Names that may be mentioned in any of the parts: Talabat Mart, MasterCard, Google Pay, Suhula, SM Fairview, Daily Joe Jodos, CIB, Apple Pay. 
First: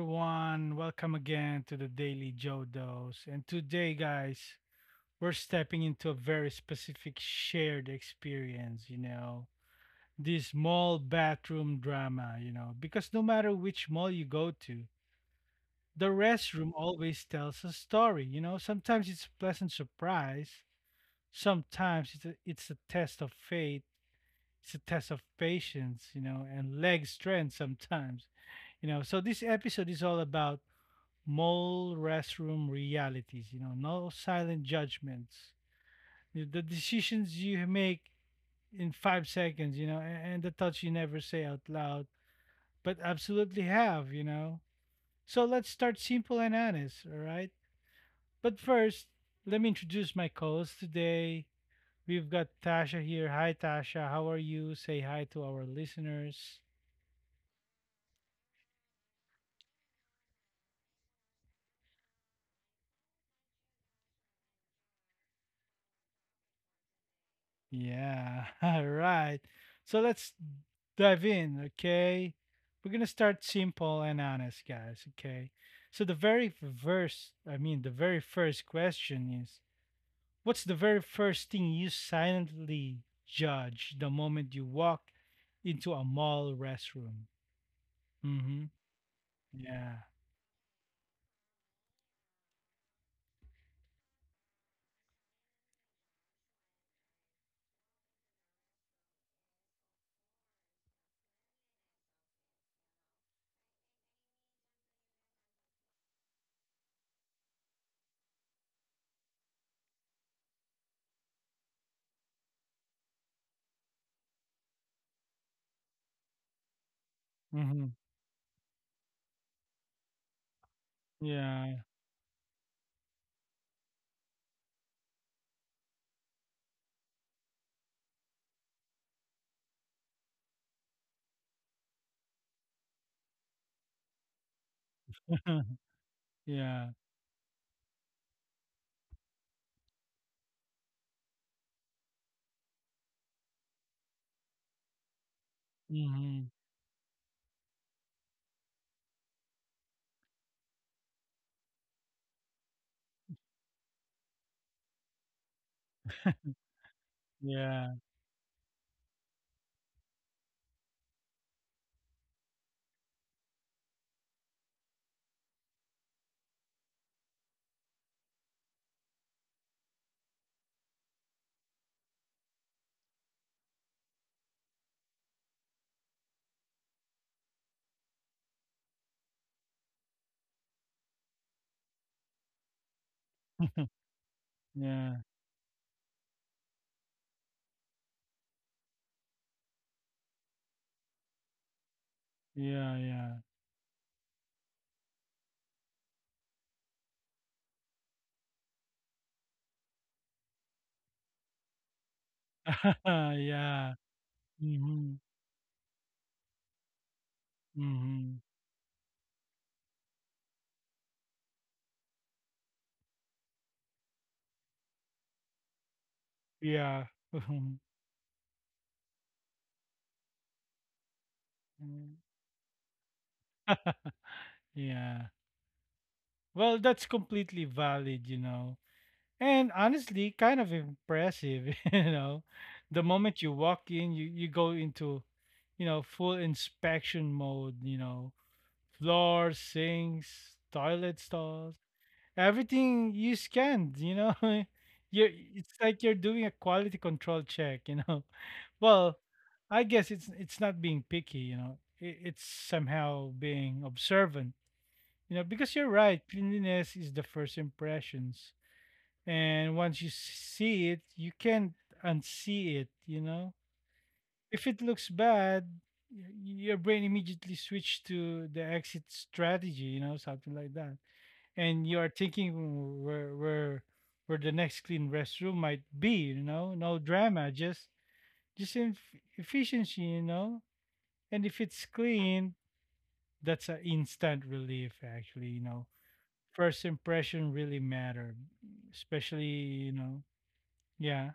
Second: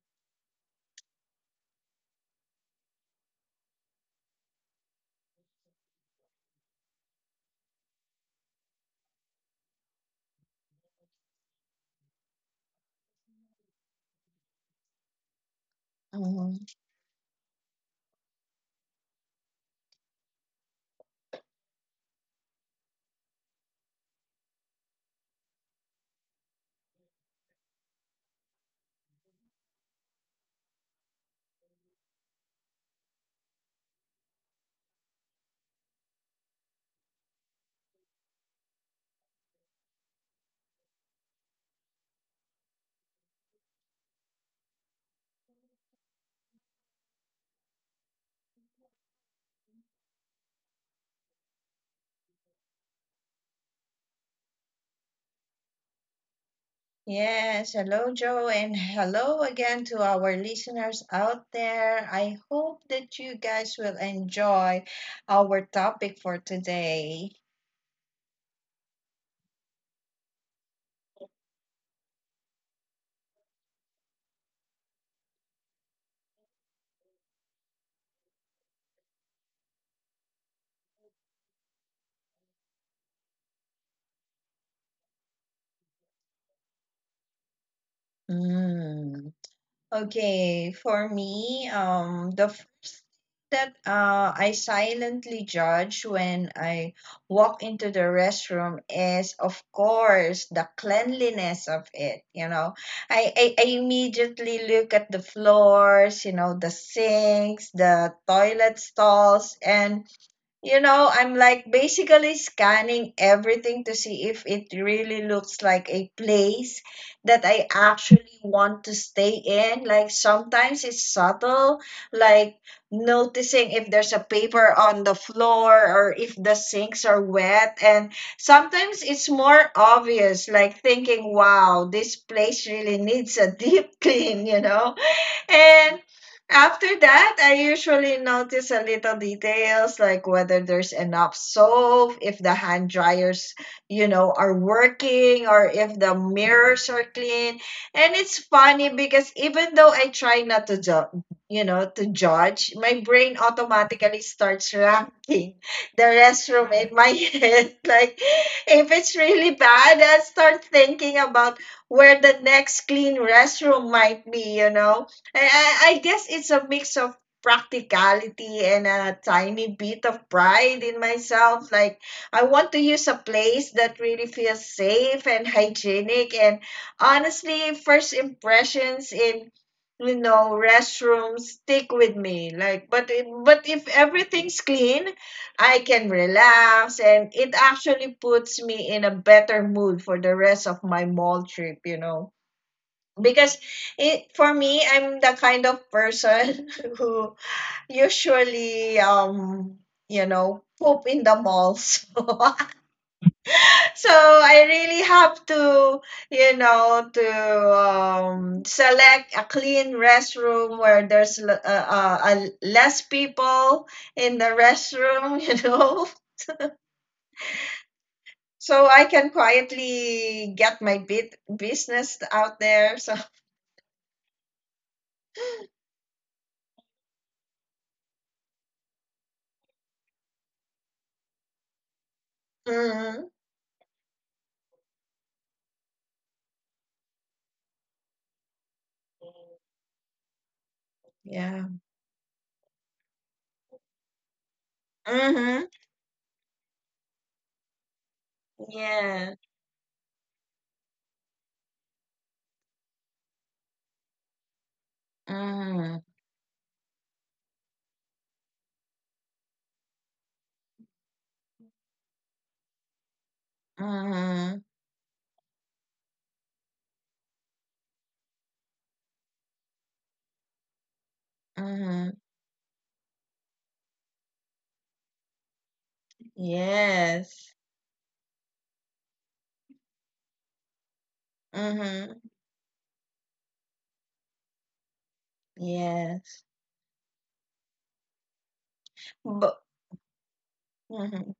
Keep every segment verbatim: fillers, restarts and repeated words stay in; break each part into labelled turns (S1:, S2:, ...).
S1: everyone. Welcome again to the Daily Joe Jodos. And today, guys, we're stepping into a very specific shared experience, you know, this mall bathroom drama, you know, because no matter which mall you go to, the
S2: Mhm.
S1: restroom always tells a story, you know. Sometimes it's a pleasant surprise, sometimes it's a, it's a test of faith, it's a test of patience, you know, and leg strength sometimes you know, so this episode is all about mall restroom realities, you know, no silent judgments. The decisions you make in five seconds, you know, and the thoughts you never say out loud, but absolutely have, you know. So let's start simple and honest, all right? But first, let me introduce my co host today. We've got Tasha here. Hi, Tasha. How are you? Say hi to our listeners.
S2: Yes, hello, Joe, and hello again to our listeners out there. I hope that you guys will enjoy our topic for today.
S1: Yeah. All right. So let's dive in, okay? We're going to start simple and honest, guys, okay? So the very first, I mean, the very first question is what's the very first thing you silently judge the moment you walk into a mall restroom? Mhm.
S2: Mm.
S1: Yeah.
S2: Okay, for me, um, the first that uh, I silently judge when I walk into the restroom is, of course, the cleanliness of it. You know, I, I, I immediately look at the floors, you know, the sinks, the toilet stalls, and you know, I'm like basically scanning everything to see if it really looks like a place that I
S1: Mhm.
S2: actually want to stay in. Like sometimes it's subtle,
S1: Yeah.
S2: like noticing if there's a paper on the floor or if the sinks are wet. And sometimes it's more obvious, like thinking, wow, this place really needs a deep clean, you know? And after
S1: Yeah.
S2: that, I usually notice a little details like whether there's enough soap, if the hand dryers, you know, are working, or if the
S1: Mhm.
S2: mirrors are clean. And it's funny because even though I try not to ju- you know, to judge, my brain automatically starts ranking the restroom in my head.
S1: Yeah.
S2: Like if it's really bad, I start thinking about where the next clean restroom might be, you know? I, I I guess it's a mix of practicality and a tiny bit of pride in myself. Like, I want to use a place that really feels safe and hygienic. And honestly, first impressions in you know restrooms stick with me. Like but if- but if everything's clean,
S1: Yeah,
S2: I can relax, and it actually puts me in a better mood for the rest of my mall trip, you know,
S1: yeah, yeah.
S2: because it for me, I'm the kind of person who usually um you know poop in the malls.
S1: yeah.
S2: So I really
S1: Mhm.
S2: have to, you know, to
S1: Mhm.
S2: um, select a clean restroom where there's l- uh, uh, uh, less people in the restroom, you know,
S1: Yeah.
S2: so I can quietly get my bit business out there. So
S1: yeah. Well, that's completely valid, you know. And honestly, kind of impressive, you know. The
S2: mhm,
S1: moment you walk in, you, you go into, you know, full inspection mode, you know, floors, sinks, toilet
S2: yeah.
S1: stalls, everything you scanned, you know. you
S2: Hmm.
S1: it's like you're doing a quality control check, you know. Well,
S2: Yeah.
S1: I guess it's it's not being picky, you know. It, it's somehow being observant, you know, because you're
S2: Mhm,
S1: right. Cleanliness is the first impressions, and once you see it, you can't unsee it, you know.
S2: mhm,
S1: If it looks bad, y- your brain immediately switch to the exit strategy, you know, something like that and you are
S2: mhm.
S1: thinking where where where the next clean restroom might be you know no
S2: Yes.
S1: drama just just in efficiency you know and if it's
S2: Mhm.
S1: clean that's an instant relief actually you know
S2: Yes.
S1: first impression really matter especially
S2: But
S1: you know
S2: mhm.
S1: yeah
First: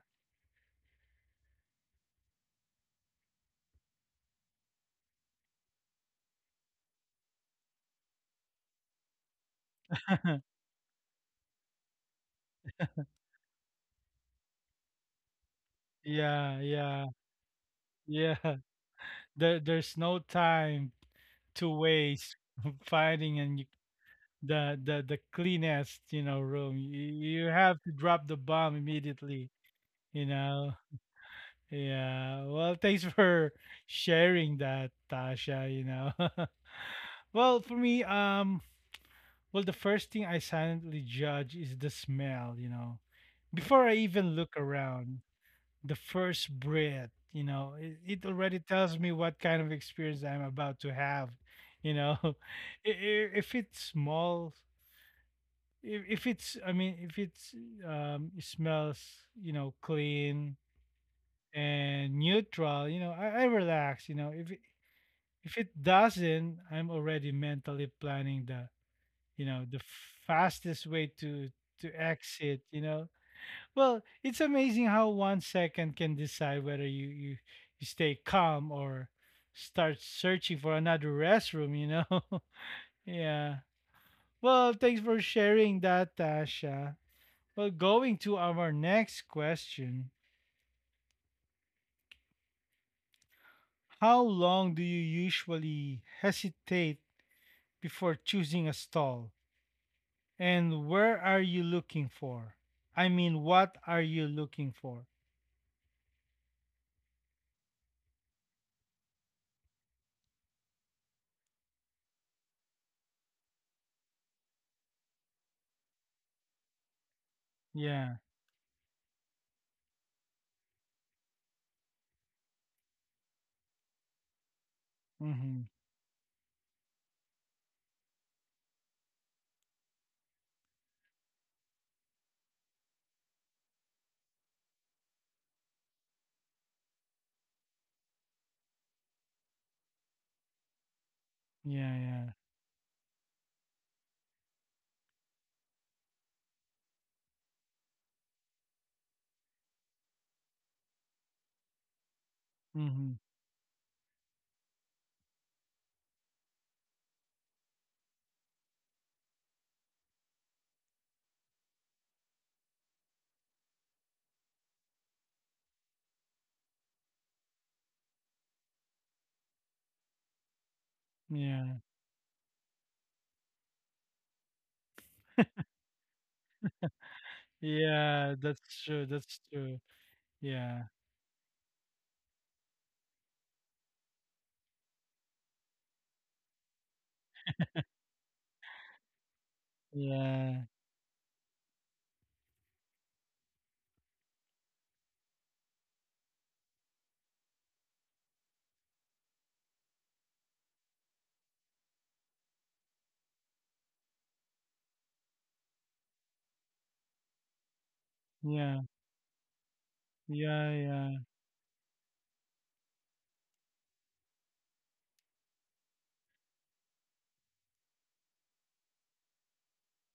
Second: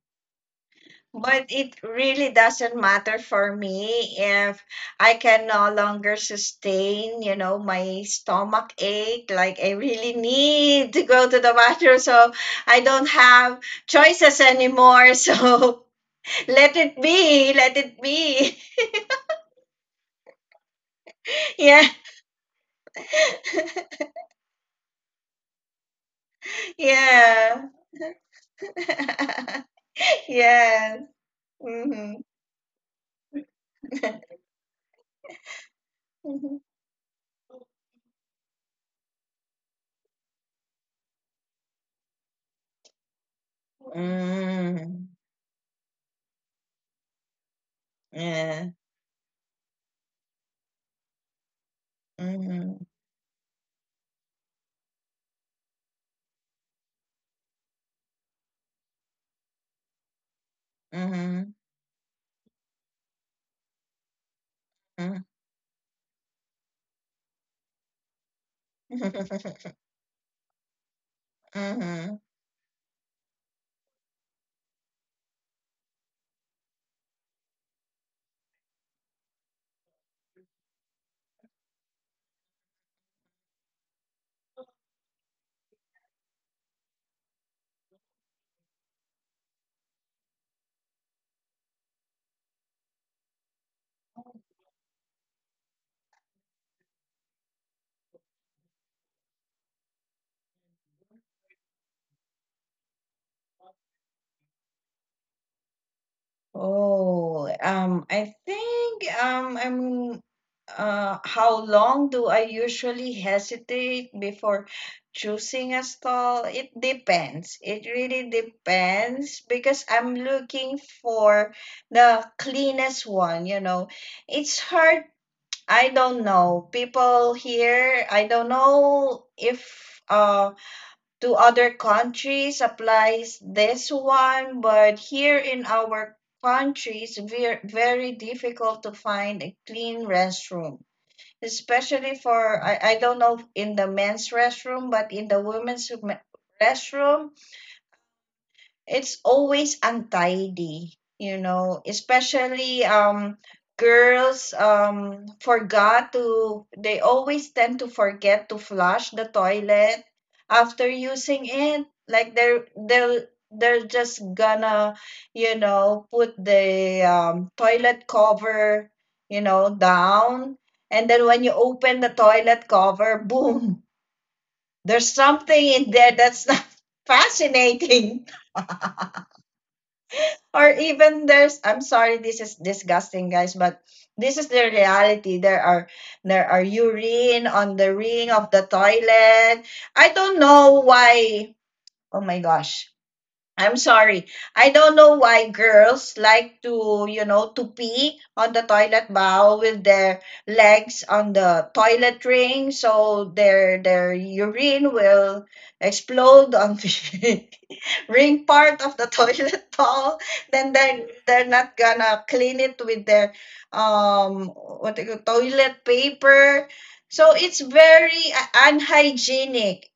S2: But it really doesn't matter for me if I can no longer sustain, you know, my stomach ache. Like I really need to go to the bathroom, so I don't have choices anymore. So
S1: yeah
S2: let
S1: yeah
S2: it be, let it
S1: yeah
S2: be.
S1: there, there's no time to
S2: Yeah,
S1: waste finding and you, the the the cleanest you know room you, you have to
S2: yeah,
S1: drop the bomb immediately You know?
S2: yeah. Mm-hmm.
S1: Yeah. Well, thanks for sharing that, Tasha, you know.
S2: Mhm.
S1: well, for me, um, well, the first thing I silently judge is the smell, you know. Before I even look around,
S2: Mm,
S1: the first breath, you know, it, it already
S2: yeah.
S1: tells me what kind of experience I'm about to have, you know. I-
S2: Mm-hmm.
S1: i- if it's small, if if it's, I mean, if it's um, it smells, you know, clean,
S2: Mm-hmm.
S1: and neutral, you know, I, I relax, you know. If it, if it doesn't, I'm already mentally planning the, you know, the fastest way to to
S2: Mm-hmm.
S1: exit, you know. Well, it's amazing how one second can decide whether you you, you stay calm or start searching for another restroom, you know. yeah. Well, thanks for sharing that, Tasha. Well, going to our next question. How long do you usually hesitate before choosing a stall? And where are you looking for? I mean, what are you looking for?
S2: Oh, um, I think um, I'm uh, how long do I usually hesitate before choosing a stall? It depends. It
S1: Yeah.
S2: really depends because I'm looking for the cleanest one, you know. It's hard.
S1: Mm-hmm.
S2: I don't know. People here, I don't know if uh to other countries applies this one, but here in our country it's very very difficult to find a clean restroom.
S1: Yeah, yeah.
S2: Especially for I, I don't know in the men's restroom, but in the women's restroom it's always untidy, you know, especially
S1: Mm-hmm.
S2: um girls um forgot to, they always tend to forget to flush the toilet after using it. Like they're they'll they're just gonna, you know, put the um, toilet cover, you know, down, and then when you
S1: Yeah.
S2: open the toilet cover, boom, there's something in there that's not fascinating.
S1: Yeah, that's true. That's true.
S2: Or
S1: Yeah.
S2: even there's, I'm sorry, this is disgusting guys, but this is the reality. There are there are urine on the ring of the toilet. I don't
S1: Yeah.
S2: know why. Oh my gosh, I'm sorry. I don't know why girls like to, you know, to pee on the toilet bowl with their legs on the toilet ring, so their their urine will explode on the ring
S1: Yeah.
S2: part of the toilet bowl,
S1: Yeah,
S2: then they're
S1: yeah.
S2: they're not gonna clean it with their um what they call toilet paper. So it's very uh, unhygienic.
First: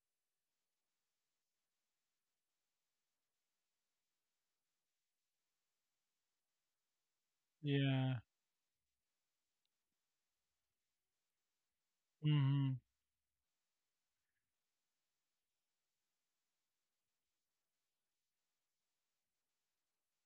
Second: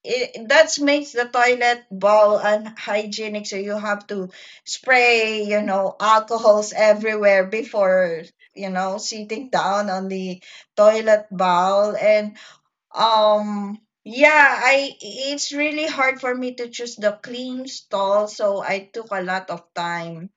S2: It, that makes the toilet bowl unhygienic. So you have to spray, you know, alcohols everywhere before,
S1: Yeah.
S2: you know, sitting down on the toilet bowl. And
S1: Mm-hmm.
S2: Um, yeah, I it's really hard for me to choose the clean stall, so I took a lot of time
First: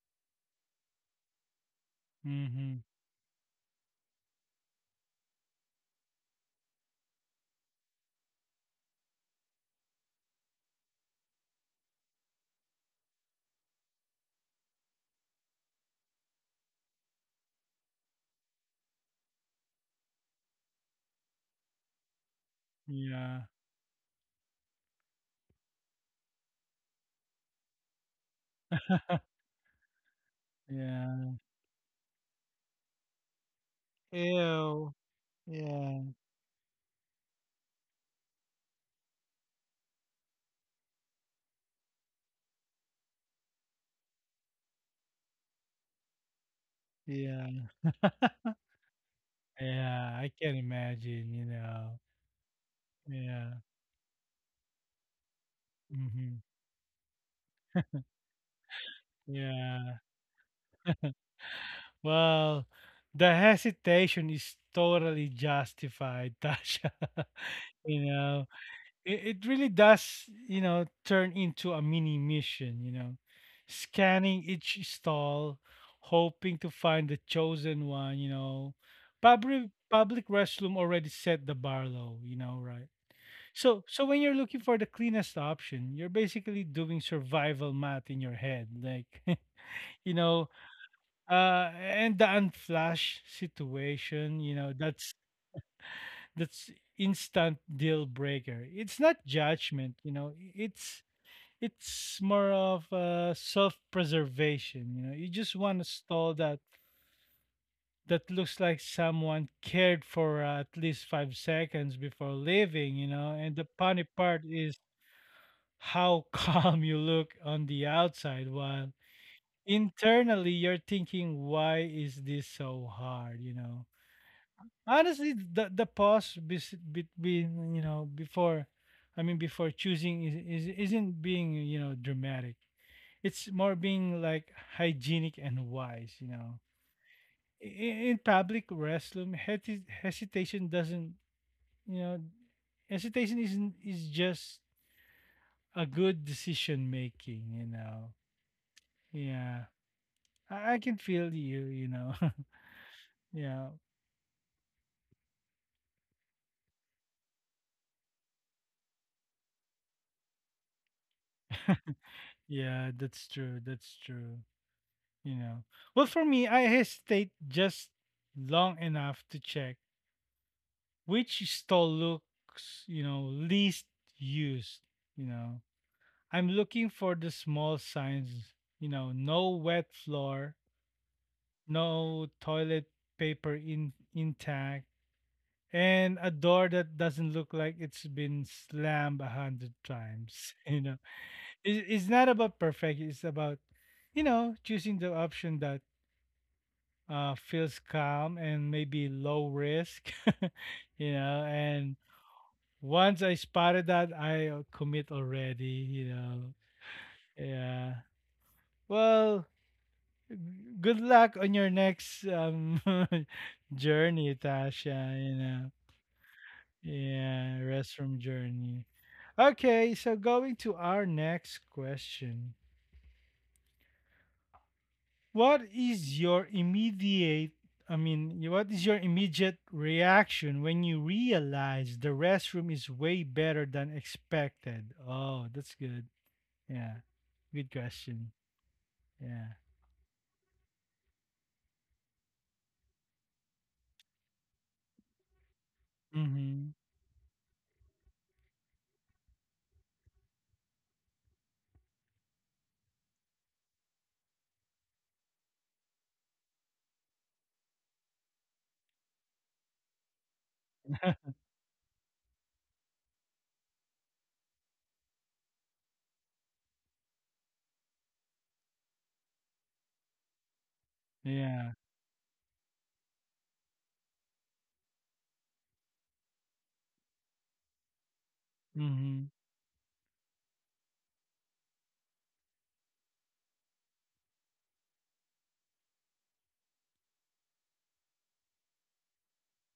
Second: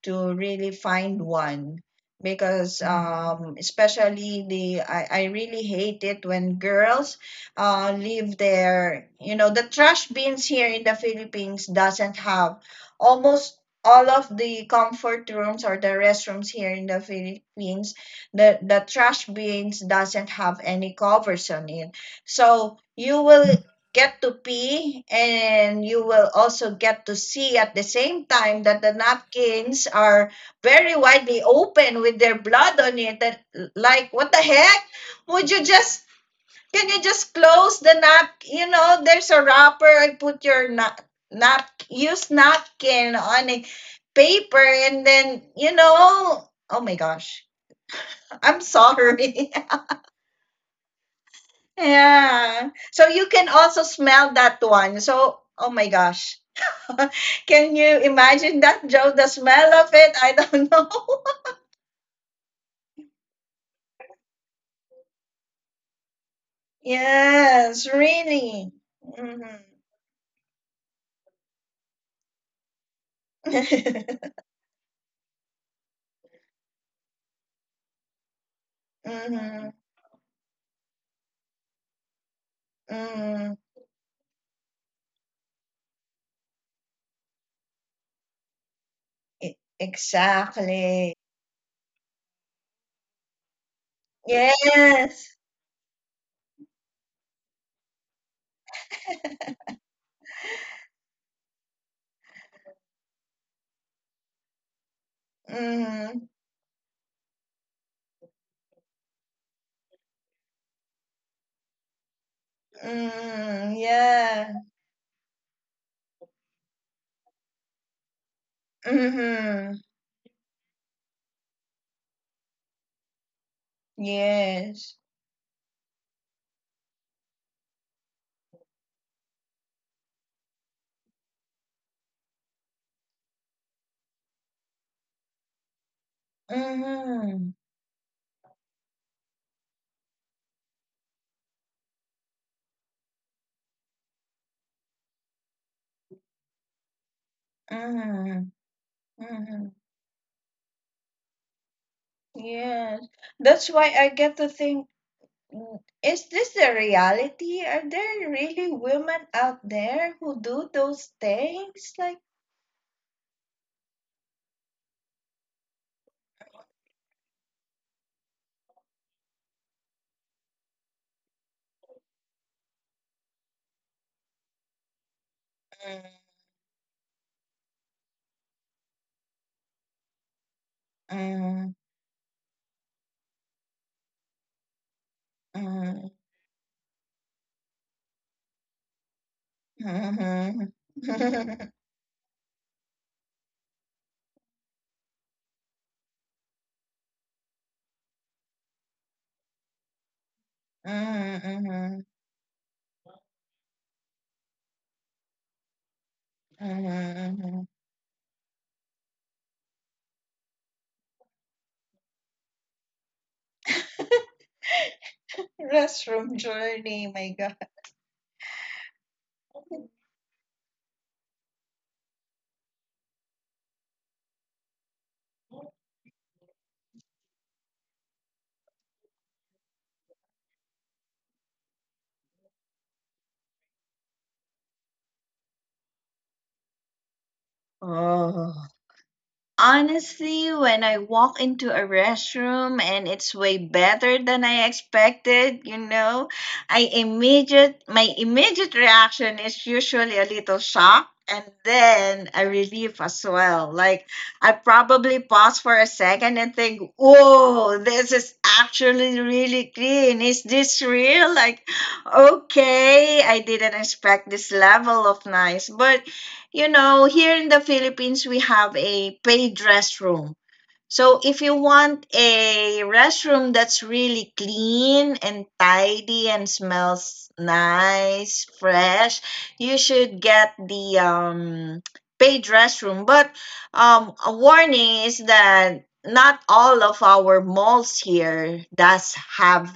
S2: to really find one because,
S1: Mm-hmm.
S2: mm, um, especially the I, I really hate it when girls uh, leave their, you know, the trash bins here in the Philippines doesn't have almost all of the comfort rooms or the restrooms here in the Philippines, the the trash bins doesn't have any covers on it, so you will
S1: Yeah.
S2: get to pee and you will also get to see at the same time that the napkins are very
S1: Yeah.
S2: widely open with their blood on it. That, like what the heck.
S1: Ew.
S2: Would you just,
S1: Yeah.
S2: can you just close the nap you know there's a wrapper, put your nap, nap use napkin on a paper and then, you know, oh my gosh,
S1: Yeah.
S2: I'm sorry.
S1: Yeah, I can imagine, you know.
S2: Yeah, so you can
S1: Yeah.
S2: also smell that one, so oh my gosh.
S1: hmm
S2: Can you imagine that, Joe? The smell of
S1: Yeah.
S2: it? I don't know.
S1: Well, the hesitation is totally justified, Tasha.
S2: Yes,
S1: You know,
S2: really.
S1: it, it
S2: Mm-hmm.
S1: really does, you know, turn into a mini mission, you know, scanning each stall, hoping to find the chosen one, you know. Public
S2: Mm-hmm.
S1: public restroom already set the bar low, you know, right?
S2: Mm.
S1: So so when you're looking for the cleanest option, you're basically doing survival math in your head. Like,
S2: E-
S1: you know,
S2: Exactly.
S1: uh, and the unflash situation, you know, that's
S2: Yes.
S1: that's instant deal breaker. It's not judgment, you know. It's it's more of uh, self-preservation. You know, you just want a stall
S2: Mm-hmm.
S1: that that looks like someone cared for uh, at least five seconds before leaving. You know, and the
S2: Mm-hmm.
S1: funny part
S2: Yeah.
S1: is how calm you look on the outside while
S2: Mm-hmm.
S1: internally you're thinking why is this so hard you know
S2: Yes.
S1: honestly the the pause bes- between you know before I mean before choosing is, is isn't being you know dramatic it's more being like hygienic and wise you know
S2: Mm-hmm.
S1: in, in public restroom hesi- hesitation doesn't you know hesitation isn't is just a good decision making you know
S2: Mm-hmm.
S1: yeah
S2: Mm-hmm.
S1: I, I can feel you you know
S2: Yes.
S1: yeah
S2: That's why I get to think, mm, is this the reality? Are there really women out there who do those things? Like,
S1: yeah that's true that's true You know. Well, for me, I hesitate just long enough to check which stall looks, you know, least used. You know,
S2: mm,
S1: I'm looking for the small signs, you know, no wet floor,
S2: mm,
S1: no toilet paper in intact,
S2: mm,
S1: and a door that doesn't look like it's been slammed a hundred times.
S2: mhm,
S1: You know, it, it's not about perfect, it's about, you know, choosing the option that uh, feels calm and maybe low risk, you
S2: mm,
S1: know. And
S2: mhm,
S1: once I spotted that, I uh, commit already, you know.
S2: mhm.
S1: Yeah. Well, g- good luck on your next um journey, Tasha, you know.
S2: Restroom journey, my God.
S1: Yeah, restroom journey. Okay, so going to our next question. What is your immediate i mean y- what is your immediate reaction when you realize the restroom is way better than expected oh that's good yeah good question
S2: Oh.
S1: yeah
S2: Honestly, when I walk into a restroom and it's way better than I expected, you know,
S1: mm-hmm
S2: I immediate my immediate reaction is usually a little shock and then a relief as well. Like I probably pause for a second and think, "Whoa, this is actually really clean. Is this real?" Like, okay, I didn't expect this level of nice, but you know, here in the Philippines, we have a paid restroom. So if you
S1: yeah
S2: want a restroom that's really clean and tidy and smells nice, fresh,
S1: mm-hmm
S2: you should get the um, paid restroom. But um, a warning is that not all of our malls here does have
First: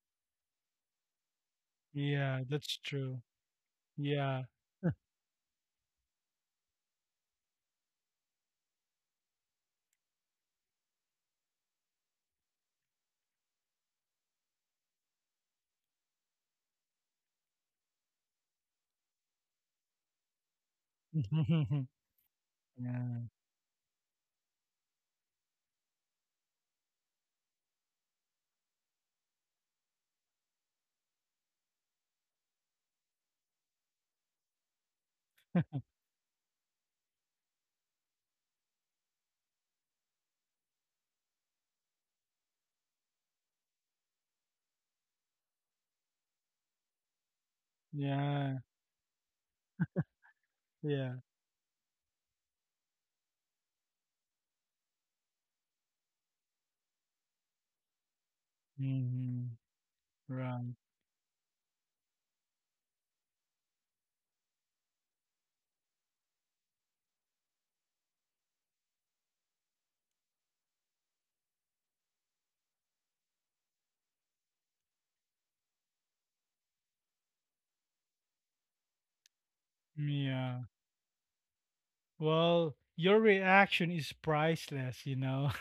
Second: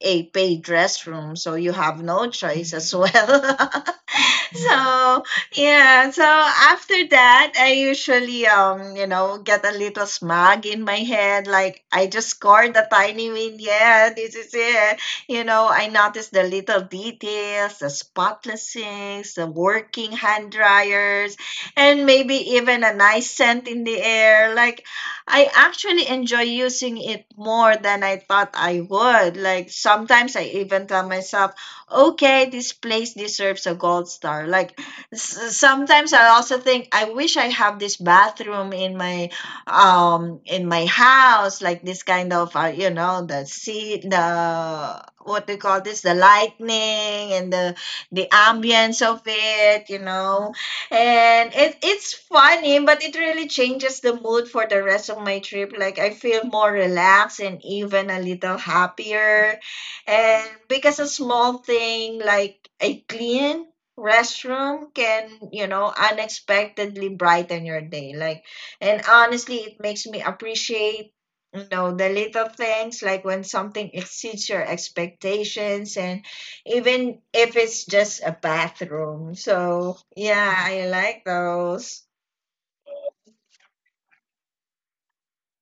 S2: a paid restroom, so you have no
S1: yeah
S2: choice
S1: that's
S2: as
S1: true
S2: well.
S1: yeah
S2: So yeah, so after that, I usually um you know get a little smug in my head, like I just scored a tiny win. Yeah, this is it. You know, I notice the little details, the spotless sinks, the working hand dryers, and maybe even a nice
S1: yeah
S2: scent in the air. Like I actually enjoy using it more than I thought I would. Like sometimes I even tell myself, okay, this place deserves a gold star. Like s- sometimes I also think I wish I have this bathroom in my um in my house, like this kind of uh, you know the seat, the what do you call this, the lightning and the the
S1: yeah
S2: ambience of it, you know.
S1: yeah
S2: And it it's funny, but it really changes the mood for the rest of my trip. Like I feel more relaxed and even a little
S1: mm-hmm
S2: happier. And
S1: right
S2: because a small thing like a clean restroom can, you know, unexpectedly brighten your day. Like, and honestly, it makes me appreciate, you know, the little things like when something exceeds your expectations and even if it's just a bathroom. So, yeah,
S1: yeah
S2: I like those.
S1: well your reaction is priceless you know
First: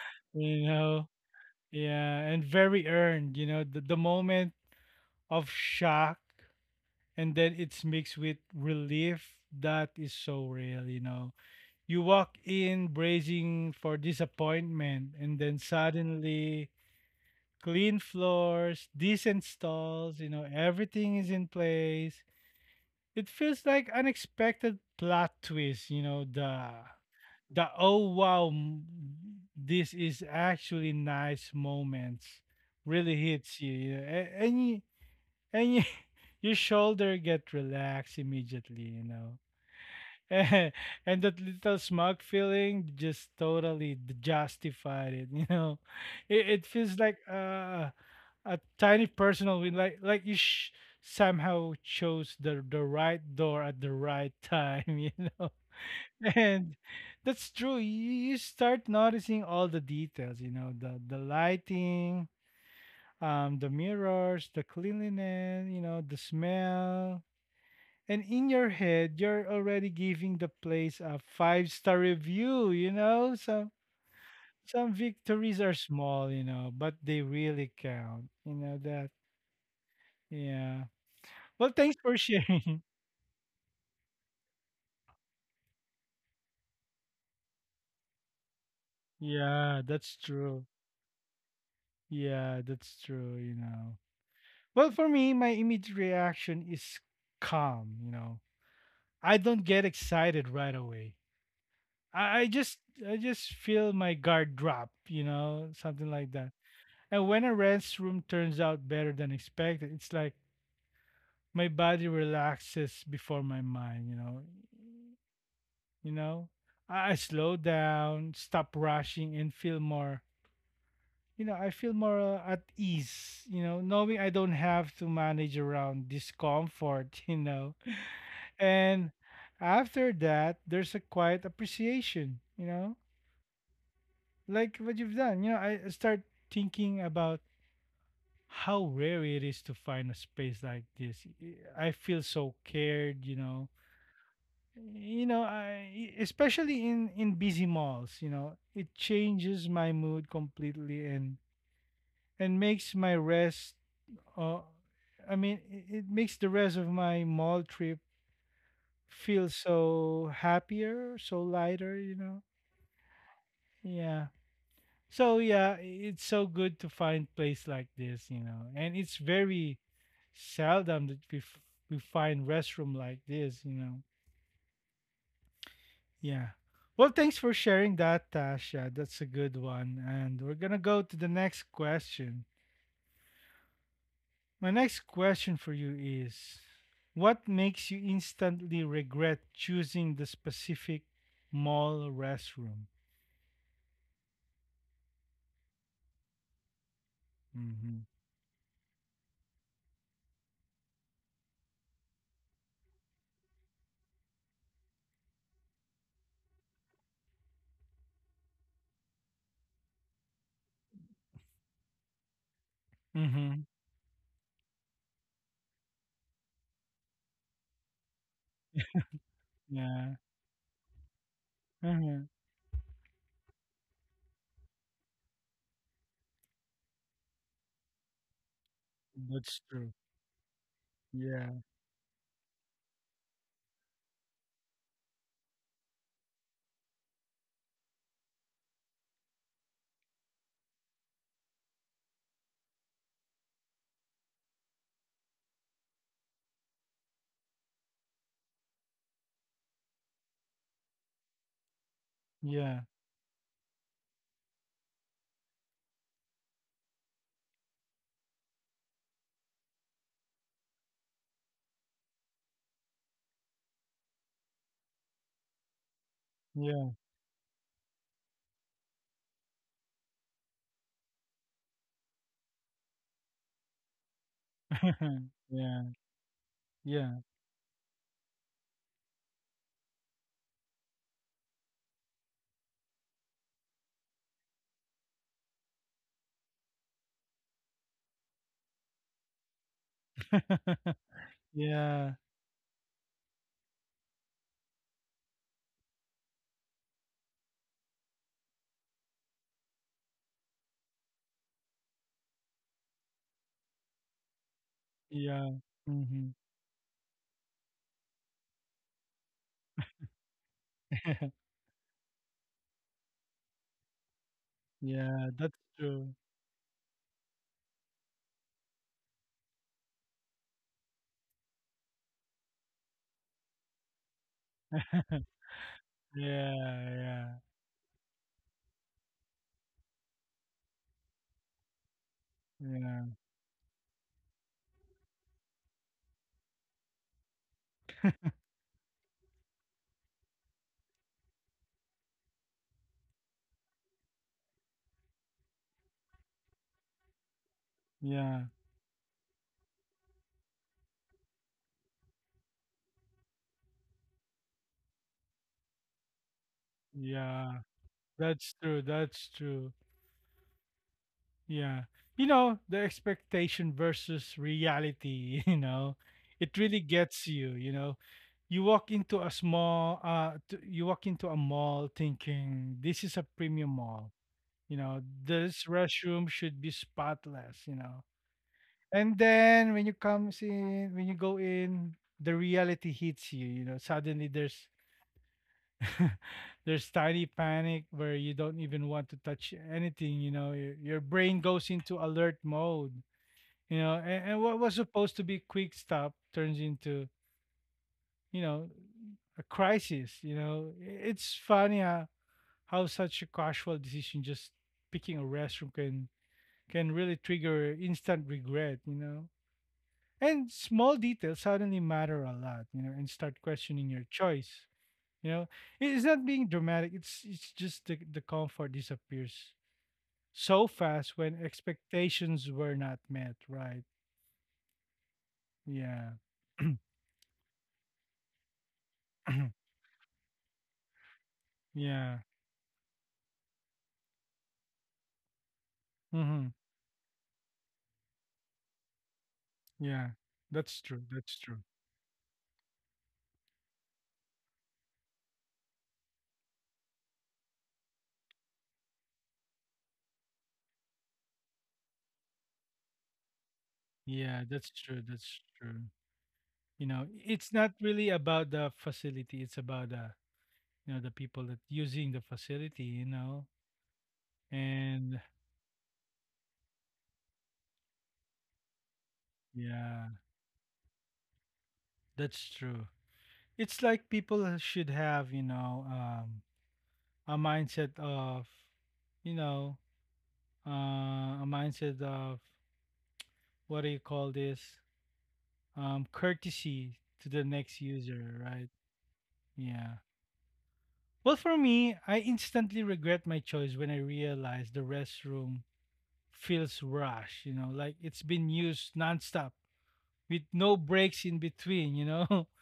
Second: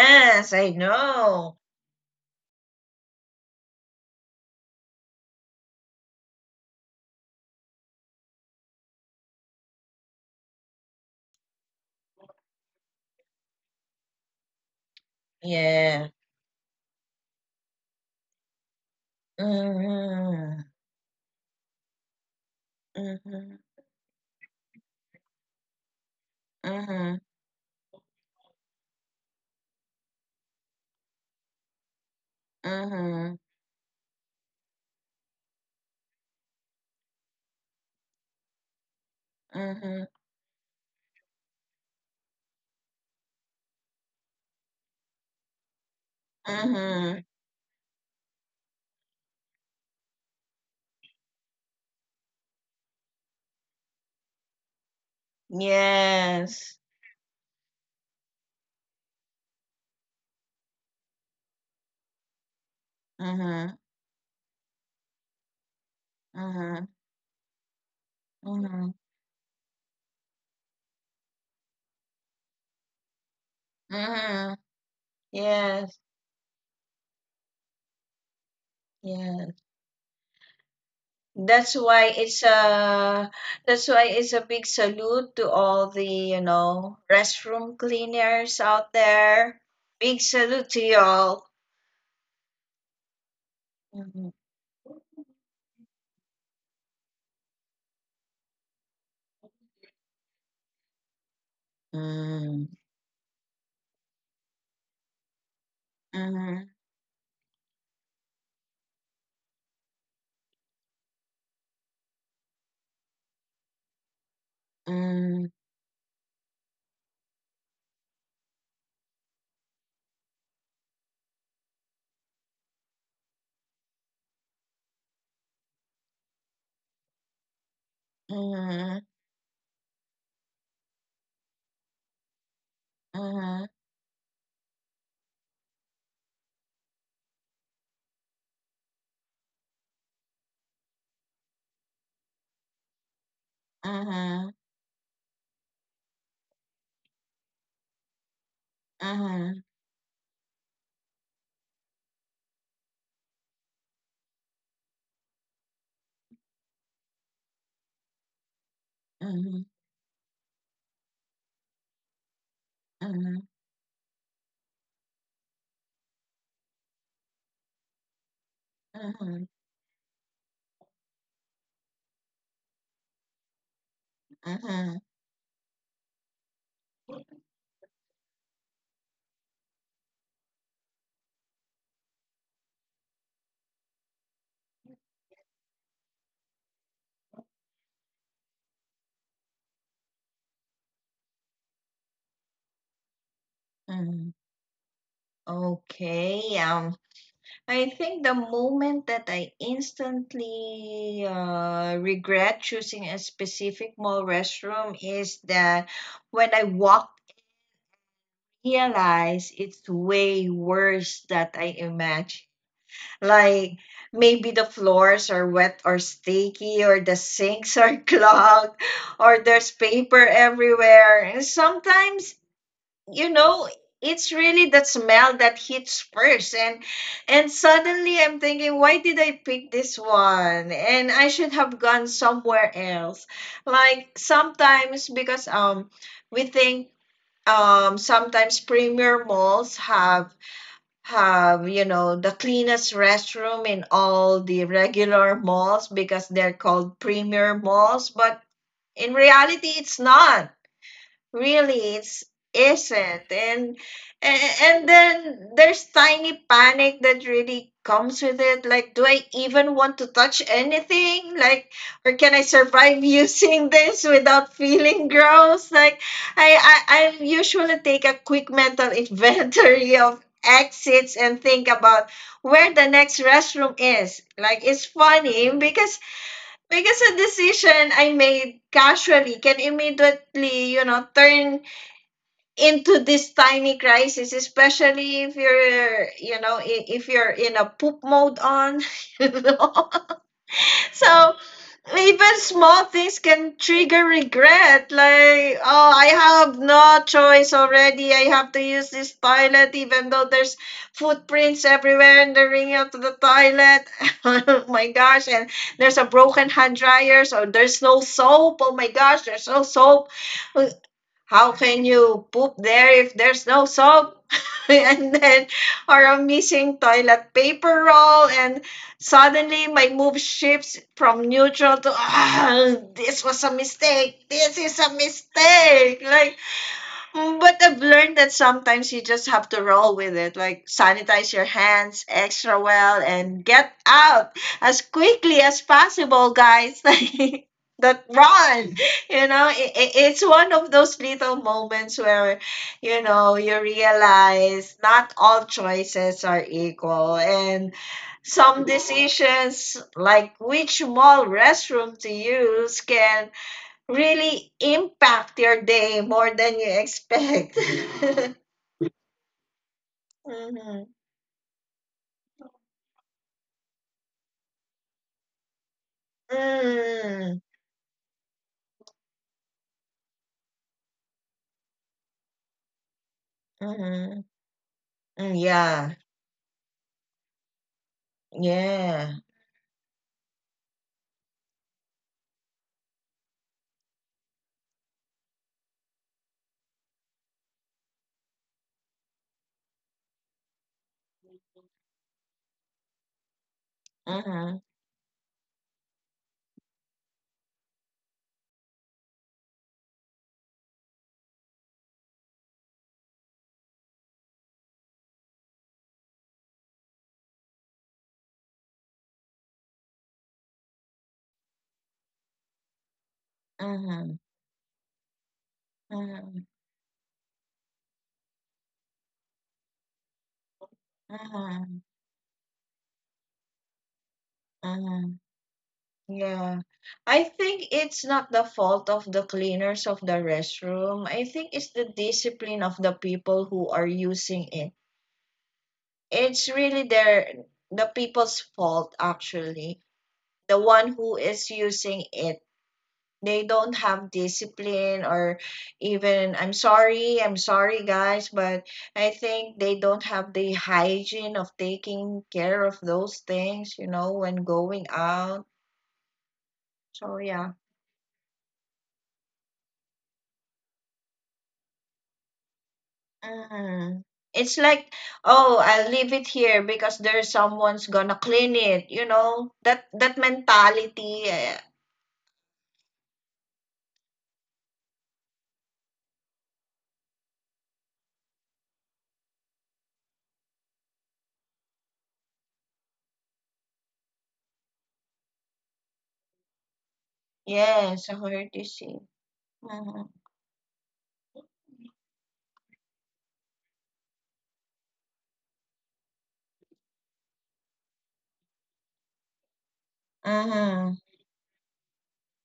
S1: you
S2: I
S1: know
S2: know.
S1: Yeah, and very earned, you know, the, the moment of shock and then it's mixed with relief. That is so real, you know. You walk in bracing for disappointment and then
S2: Yeah.
S1: suddenly clean floors, decent stalls, you know,
S2: Mm-hmm.
S1: everything is in place. It
S2: Mm-hmm.
S1: feels like unexpected plot twist, you know, duh
S2: Mm-hmm.
S1: the oh wow m- this is actually nice moments really
S2: Mm-hmm.
S1: hits you, you know, a- and you, and you, your shoulder get relaxed immediately you know
S2: Mhm.
S1: and that little smug feeling just totally d- justified it you know it, it feels like
S2: Mhm.
S1: uh, a tiny personal win like like you sh- somehow chose the the right door at the right time you know And
S2: Yes.
S1: that's true. You, you start noticing all the details, you know, the the lighting, um, the
S2: Mhm.
S1: mirrors, the cleanliness, you know, the
S2: Mhm.
S1: smell. And in your
S2: Mhm.
S1: head, you're already giving the place a five-star review, you know? Some
S2: Mhm.
S1: some victories are
S2: Yes.
S1: small, you know, but they really count. You know that.
S2: Yes.
S1: Yeah. Well,
S2: That's
S1: thanks for
S2: why it's
S1: sharing.
S2: a that's why it's a big salute to all the, you know, restroom cleaners out there.
S1: Yeah, that's
S2: Big
S1: true.
S2: salute to y'all.
S1: Yeah, that's true, you know.
S2: Mhm.
S1: Well, for me, my immediate reaction is calm, you know. I don't get excited right away. I, I
S2: Mm.
S1: just I just feel my guard drop, you know, something like that.
S2: Mhm.
S1: And when a restroom turns out better than expected, it's like my body relaxes before my mind, you know.
S2: Mm.
S1: You know? I, I slow down, stop rushing and feel more you know, I feel more uh, at ease, you know, knowing I don't have to manage around discomfort, you know.
S2: Mhm.
S1: And after that, there's a quiet appreciation, you know, like what you've done. You know, I I start thinking about how rare it is to find a space like this. I feel so cared, you know.
S2: Mhm.
S1: You know, I, especially in in busy malls, you know, it
S2: Mhm.
S1: changes my mood completely and and makes my rest Uh, I mean, i- it makes the rest of my mall trip feel
S2: Mhm.
S1: so happier, so lighter, you know?
S2: Mhm.
S1: Yeah. So, yeah, i- it's so good to find place like this, you know? And it's
S2: Mhm.
S1: very seldom that we, f- we find restroom like this, you know?
S2: Mhm.
S1: Yeah. Well, thanks for sharing that, Tasha. That's a good one. And we're going to go to the next question. My next question for you is what makes you instantly regret choosing the specific mall restroom?
S2: Mhm. Okay, um, I
S1: Mm-hmm.
S2: think the moment that I instantly uh, regret choosing a specific mall restroom is that when I walk, realize it's way worse than I imagined.
S1: Mm-hmm.
S2: Like maybe the floors are wet or sticky, or the sinks are clogged, or there's
S1: Yeah.
S2: paper everywhere. And
S1: Uh-huh.
S2: sometimes you know it's really that smell that hits first, and and suddenly I'm thinking why did I
S1: That's
S2: pick
S1: true.
S2: this one and I should
S1: Yeah.
S2: have gone somewhere else. Like sometimes because um we think um sometimes premier malls have have you know, the cleanest restroom in all the regular malls because they're called premier malls, but in reality it's not really, it's
S1: Yeah.
S2: isn't. And a- and then there's tiny panic that really comes with it. Like do I even want to touch anything, like, or can I survive using this without feeling gross. Like i
S1: Yeah.
S2: i, I usually take a quick mental inventory of exits and think about where the next restroom is. Like it's funny
S1: yeah.
S2: because because a
S1: Yeah.
S2: decision I made casually can immediately, you know, turn into this tiny crisis, especially if you're, you know, i- if you're in a poop mode on, you know. So
S1: yeah.
S2: even small things can trigger regret, like oh, I have no choice already, I have to use this toilet even though there's footprints everywhere in the ring of the toilet, oh my gosh. And
S1: Yeah.
S2: there's a
S1: Mm-hmm.
S2: broken hand dryer, so there's no soap. Oh my gosh, there's no soap. How can you poop there if there's no soap? and
S1: yeah.
S2: then,
S1: That's
S2: or
S1: true.
S2: a missing toilet paper roll, and suddenly my mood shifts from neutral to, ah, this was a mistake. This is a
S1: yeah.
S2: mistake. Like,
S1: Yeah.
S2: Mm, But I've learned that sometimes you just have to roll with it, like sanitize your hands extra
S1: Yeah.
S2: well and get out as quickly as possible, guys. Like that run, you know, it, it, it's one of those little moments where, you know, you realize not all choices are equal, and
S1: Yeah.
S2: some decisions like which mall restroom to use can really impact your day more than you
S1: Yeah.
S2: expect.
S1: That's true. That's true.
S2: Mhm.
S1: Yeah. You know, the expectation versus reality, you know, it really gets
S2: Mm.
S1: you, you know. You walk into a small uh t- you walk into a mall thinking this is a premium mall,
S2: Mhm.
S1: you know,
S2: Mm.
S1: this
S2: Yeah.
S1: restroom should be spotless, you know. And
S2: Yeah.
S1: then when you comes in, when you go in, the reality hits you, you know. Suddenly there's there's tiny panic where you don't even want to touch anything, you know. Your, your brain goes into alert mode, you know, and, and what
S2: Mhm.
S1: was supposed to be quick stop turns into, you know, a crisis, you know. I- it's funny how, how such a casual decision, just picking a restroom, can can really trigger instant regret, you know, and small details suddenly matter a lot, you know, and start questioning your
S2: Mhm.
S1: choice, you know. I- it's not being
S2: Mhm.
S1: dramatic, it's it's just the, the comfort disappears so fast when
S2: Mhm.
S1: expectations were not met, right?
S2: Mhm.
S1: Yeah.
S2: Yeah. I think it's not the fault of the cleaners of the restroom. I think it's the
S1: Yeah.
S2: discipline of the people who are using it.
S1: Mm-hmm.
S2: It's really their the people's fault actually.
S1: Yeah, that's
S2: The
S1: true.
S2: one
S1: That's
S2: who
S1: true.
S2: is using it, they don't have discipline. Or even, I'm sorry, I'm sorry guys, but I think they don't have the hygiene of taking care of those things, you know,
S1: Yeah,
S2: when
S1: that's true.
S2: going
S1: That's
S2: out.
S1: true. You know,
S2: So
S1: it's not
S2: yeah.
S1: really about the facility. It's about, the you know the people that using the facility. You know,
S2: Mm. It's like,
S1: and
S2: oh, I'll leave it here because there's someone's gonna clean it, you know that
S1: yeah,
S2: that mentality, eh,
S1: that's true. It's like people uh, should have, you know, um, a mindset of, you know, uh, a mindset of, what do you call this, um, courtesy to the next
S2: yes. I
S1: user,
S2: heard
S1: right?
S2: you see.
S1: Yeah.
S2: Mm-hmm.
S1: Well, for me, I instantly regret my choice when I realize the restroom feels rushed, you know, like it's been used nonstop with no
S2: Mm-hmm.
S1: breaks in between, you know.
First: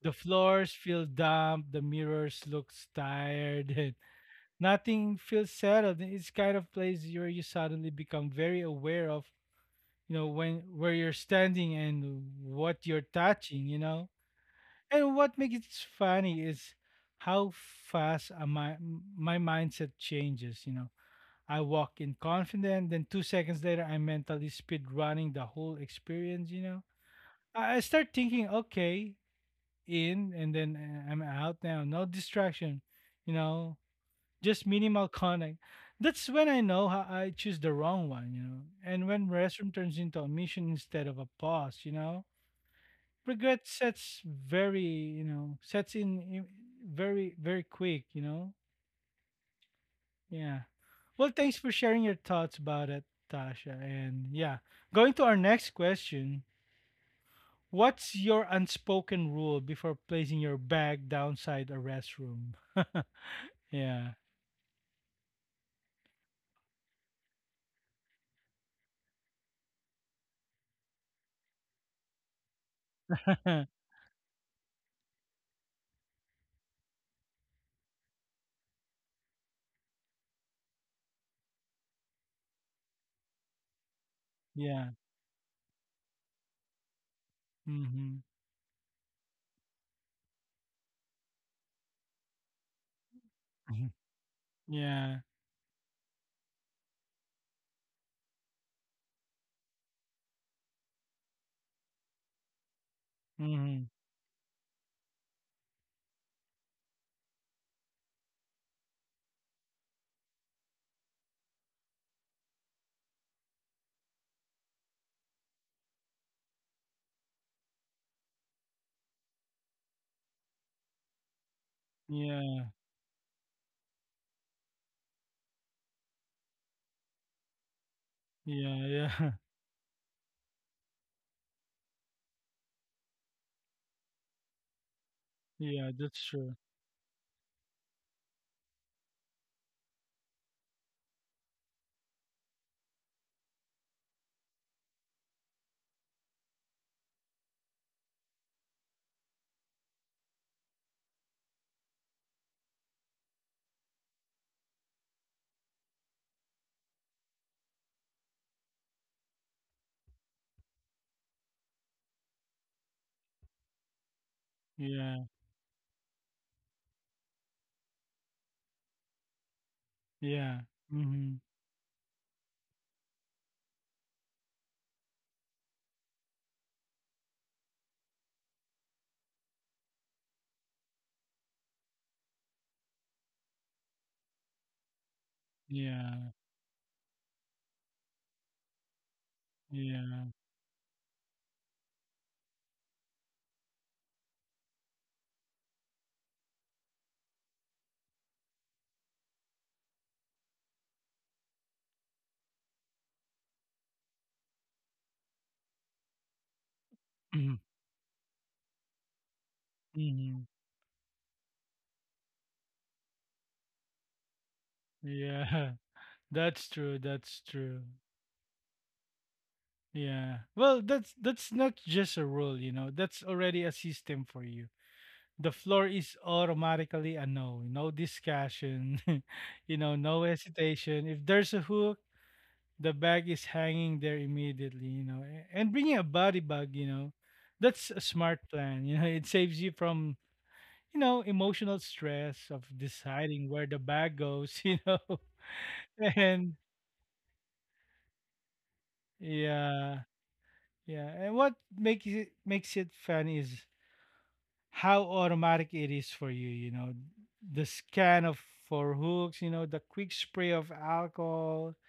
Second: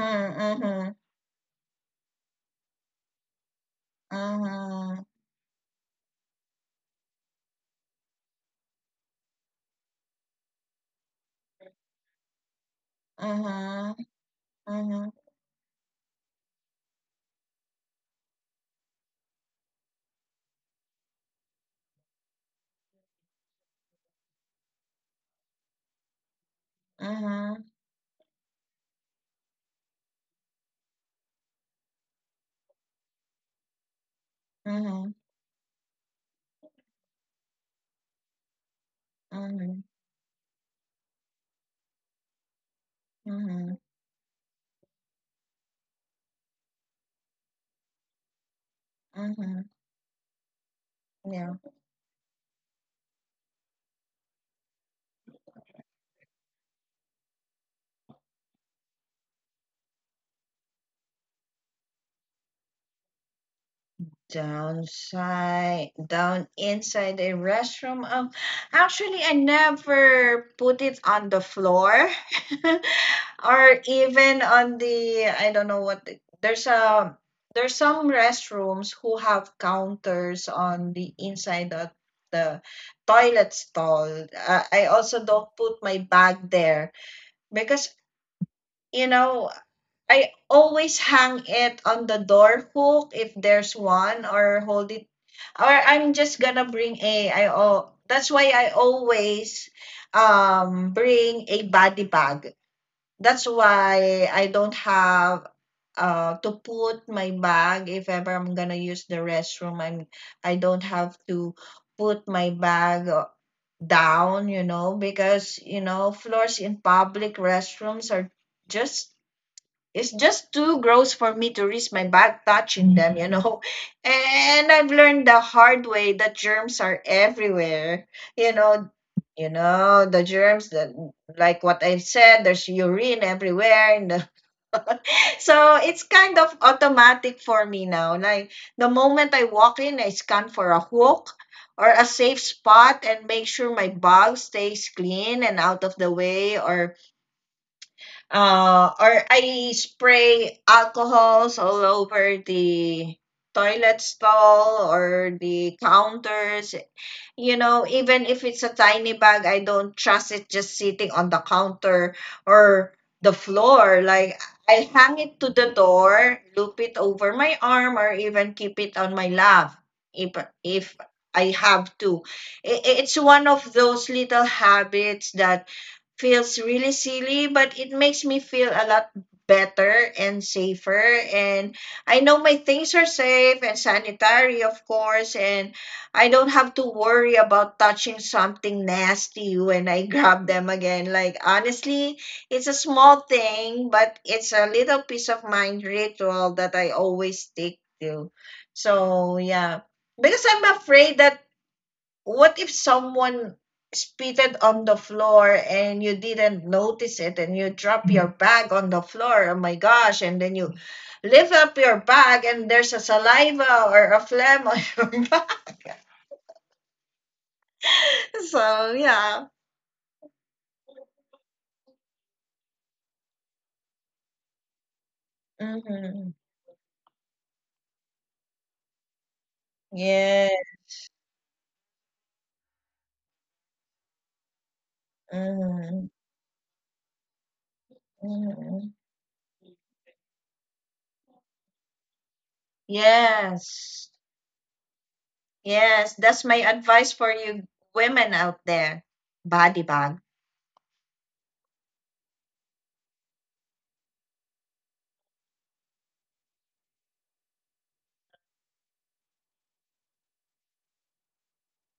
S1: The floors
S2: Mm-hmm.
S1: feel damp, the mirrors looks tired, and
S2: Mm-hmm.
S1: nothing feels settled. It's kind of place where you suddenly become very aware of, you know, when where you're standing and what you're touching, you
S2: Mm-hmm.
S1: know,
S2: Mm-hmm.
S1: and what makes it funny is how fast uh, my my mindset changes. You know, I walk in confident, then two seconds later, I'm mentally speed running the whole experience. You know,
S2: Mhm.
S1: I, I start thinking, okay, in, and then uh, I'm out now, no distraction. You know, just
S2: Mhm.
S1: minimal connect. That's when I know how I choose the wrong one. You know, and when
S2: Mhm.
S1: restroom turns into a mission instead of a pause. You know,
S2: Mhm.
S1: regret sets very you know sets in, in- very very quick, you know.
S2: Mhm.
S1: Yeah. Well,
S2: Yeah.
S1: thanks for sharing your thoughts about it, Tasha, and yeah, going to our next question. What's your unspoken rule before placing your bag downside a restroom? Yeah.
S2: Downside, down inside a restroom. Um, actually, I never put it on the floor, or even on the, I don't know what. the- There's a, there's some restrooms who have counters on the inside of the toilet stall. Uh, I
S1: Yeah.
S2: also don't put my bag there because,
S1: Mm-hmm.
S2: you know, I always hang it on the door hook if there's one, or hold it,
S1: Yeah.
S2: or I'm just gonna bring a, I, oh, that's why I always um bring a body bag. That's
S1: Mm-hmm.
S2: why I don't have uh to put my bag. If ever I'm gonna use the restroom, I'm I don't have to put my bag uh, down, you know, because, you know, floors in public restrooms are just, it's just too gross for me to risk my bag
S1: Yeah.
S2: touching them, you know. And I've learned the hard way that germs are everywhere. You know,
S1: Yeah. Yeah.
S2: you know, the germs that, like what I said, there's urine everywhere and the- so
S1: Yeah,
S2: it's
S1: that's
S2: kind of
S1: true.
S2: automatic for me now. Like the moment I walk in, I scan for a hook or a safe spot and make sure my bag stays clean and out of the way, or uh, or I spray alcohols all over the toilet stall or the counters. You know, even if it's a tiny bag, I don't trust it just sitting on the counter or the floor. Like, I hang
S1: Yeah.
S2: it to the door, loop it over my arm, or even keep it on my lap if,
S1: Yeah.
S2: if I
S1: Mm-hmm.
S2: have to. I- i- It's one of those little habits that feels really silly, but it makes me feel a lot better and safer. And I know my things are safe and sanitary, of course, and
S1: Yeah.
S2: I don't have to worry about touching something nasty when I
S1: Yeah.
S2: grab them again. Like, honestly, it's a small thing, but it's a little peace of mind ritual that I always stick to. So, yeah. Because I'm afraid that, what if someone spitted on the floor and you didn't notice it and you drop your bag on the floor? Oh my gosh. And
S1: Mhm.
S2: then you lift up your bag and there's a saliva or a phlegm on your bag.
S1: Yeah, that's true. That's true.
S2: So, yeah.
S1: Yeah. Well, that's that's not just a rule, you know. That's already a system for you. The floor is
S2: Mm-hmm.
S1: automatically a no. No discussion. You know, no
S2: Yeah.
S1: hesitation. If there's a hook, the bag is hanging there immediately, you know. A- And
S2: Mm-hmm.
S1: bringing a body bag, you know, that's a smart
S2: Mm-hmm.
S1: plan. You know, it saves you from, you know, emotional stress of deciding where the
S2: Yes.
S1: bag goes, you know.
S2: Yes. That's my
S1: And
S2: advice for you women out there. Body
S1: yeah.
S2: bag.
S1: Yeah, and what makes it makes it fun is how automatic it is for you. You know, the scan of for hooks. You know, the quick spray of alcohol.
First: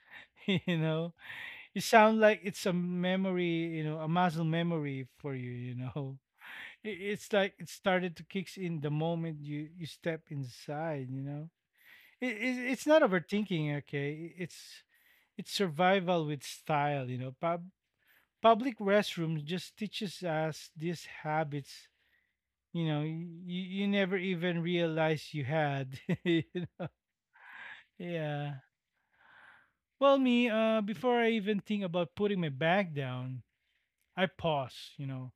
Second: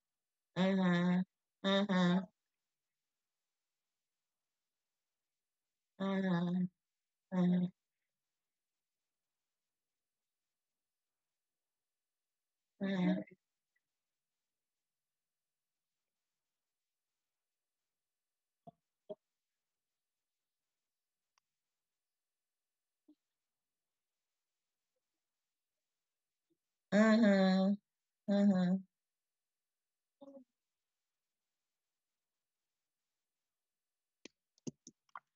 S1: You know,
S2: Mm-hmm.
S1: it
S2: Mm-hmm.
S1: sounds like it's a memory. You know, a muscle memory for you. You know,
S2: Mm-hmm.
S1: it, it's like it started to kicks in the moment you you step inside. You know, it, it it's not
S2: Mm-hmm.
S1: overthinking. Okay. It- it's it's survival with style. You know, Pub public restrooms just teaches us these habits, you know, you, you never even realize you had.
S2: Mm-hmm.
S1: Yeah.
S2: Mhm.
S1: Well, me, uh before I even think about putting my bag down, I pause, you know,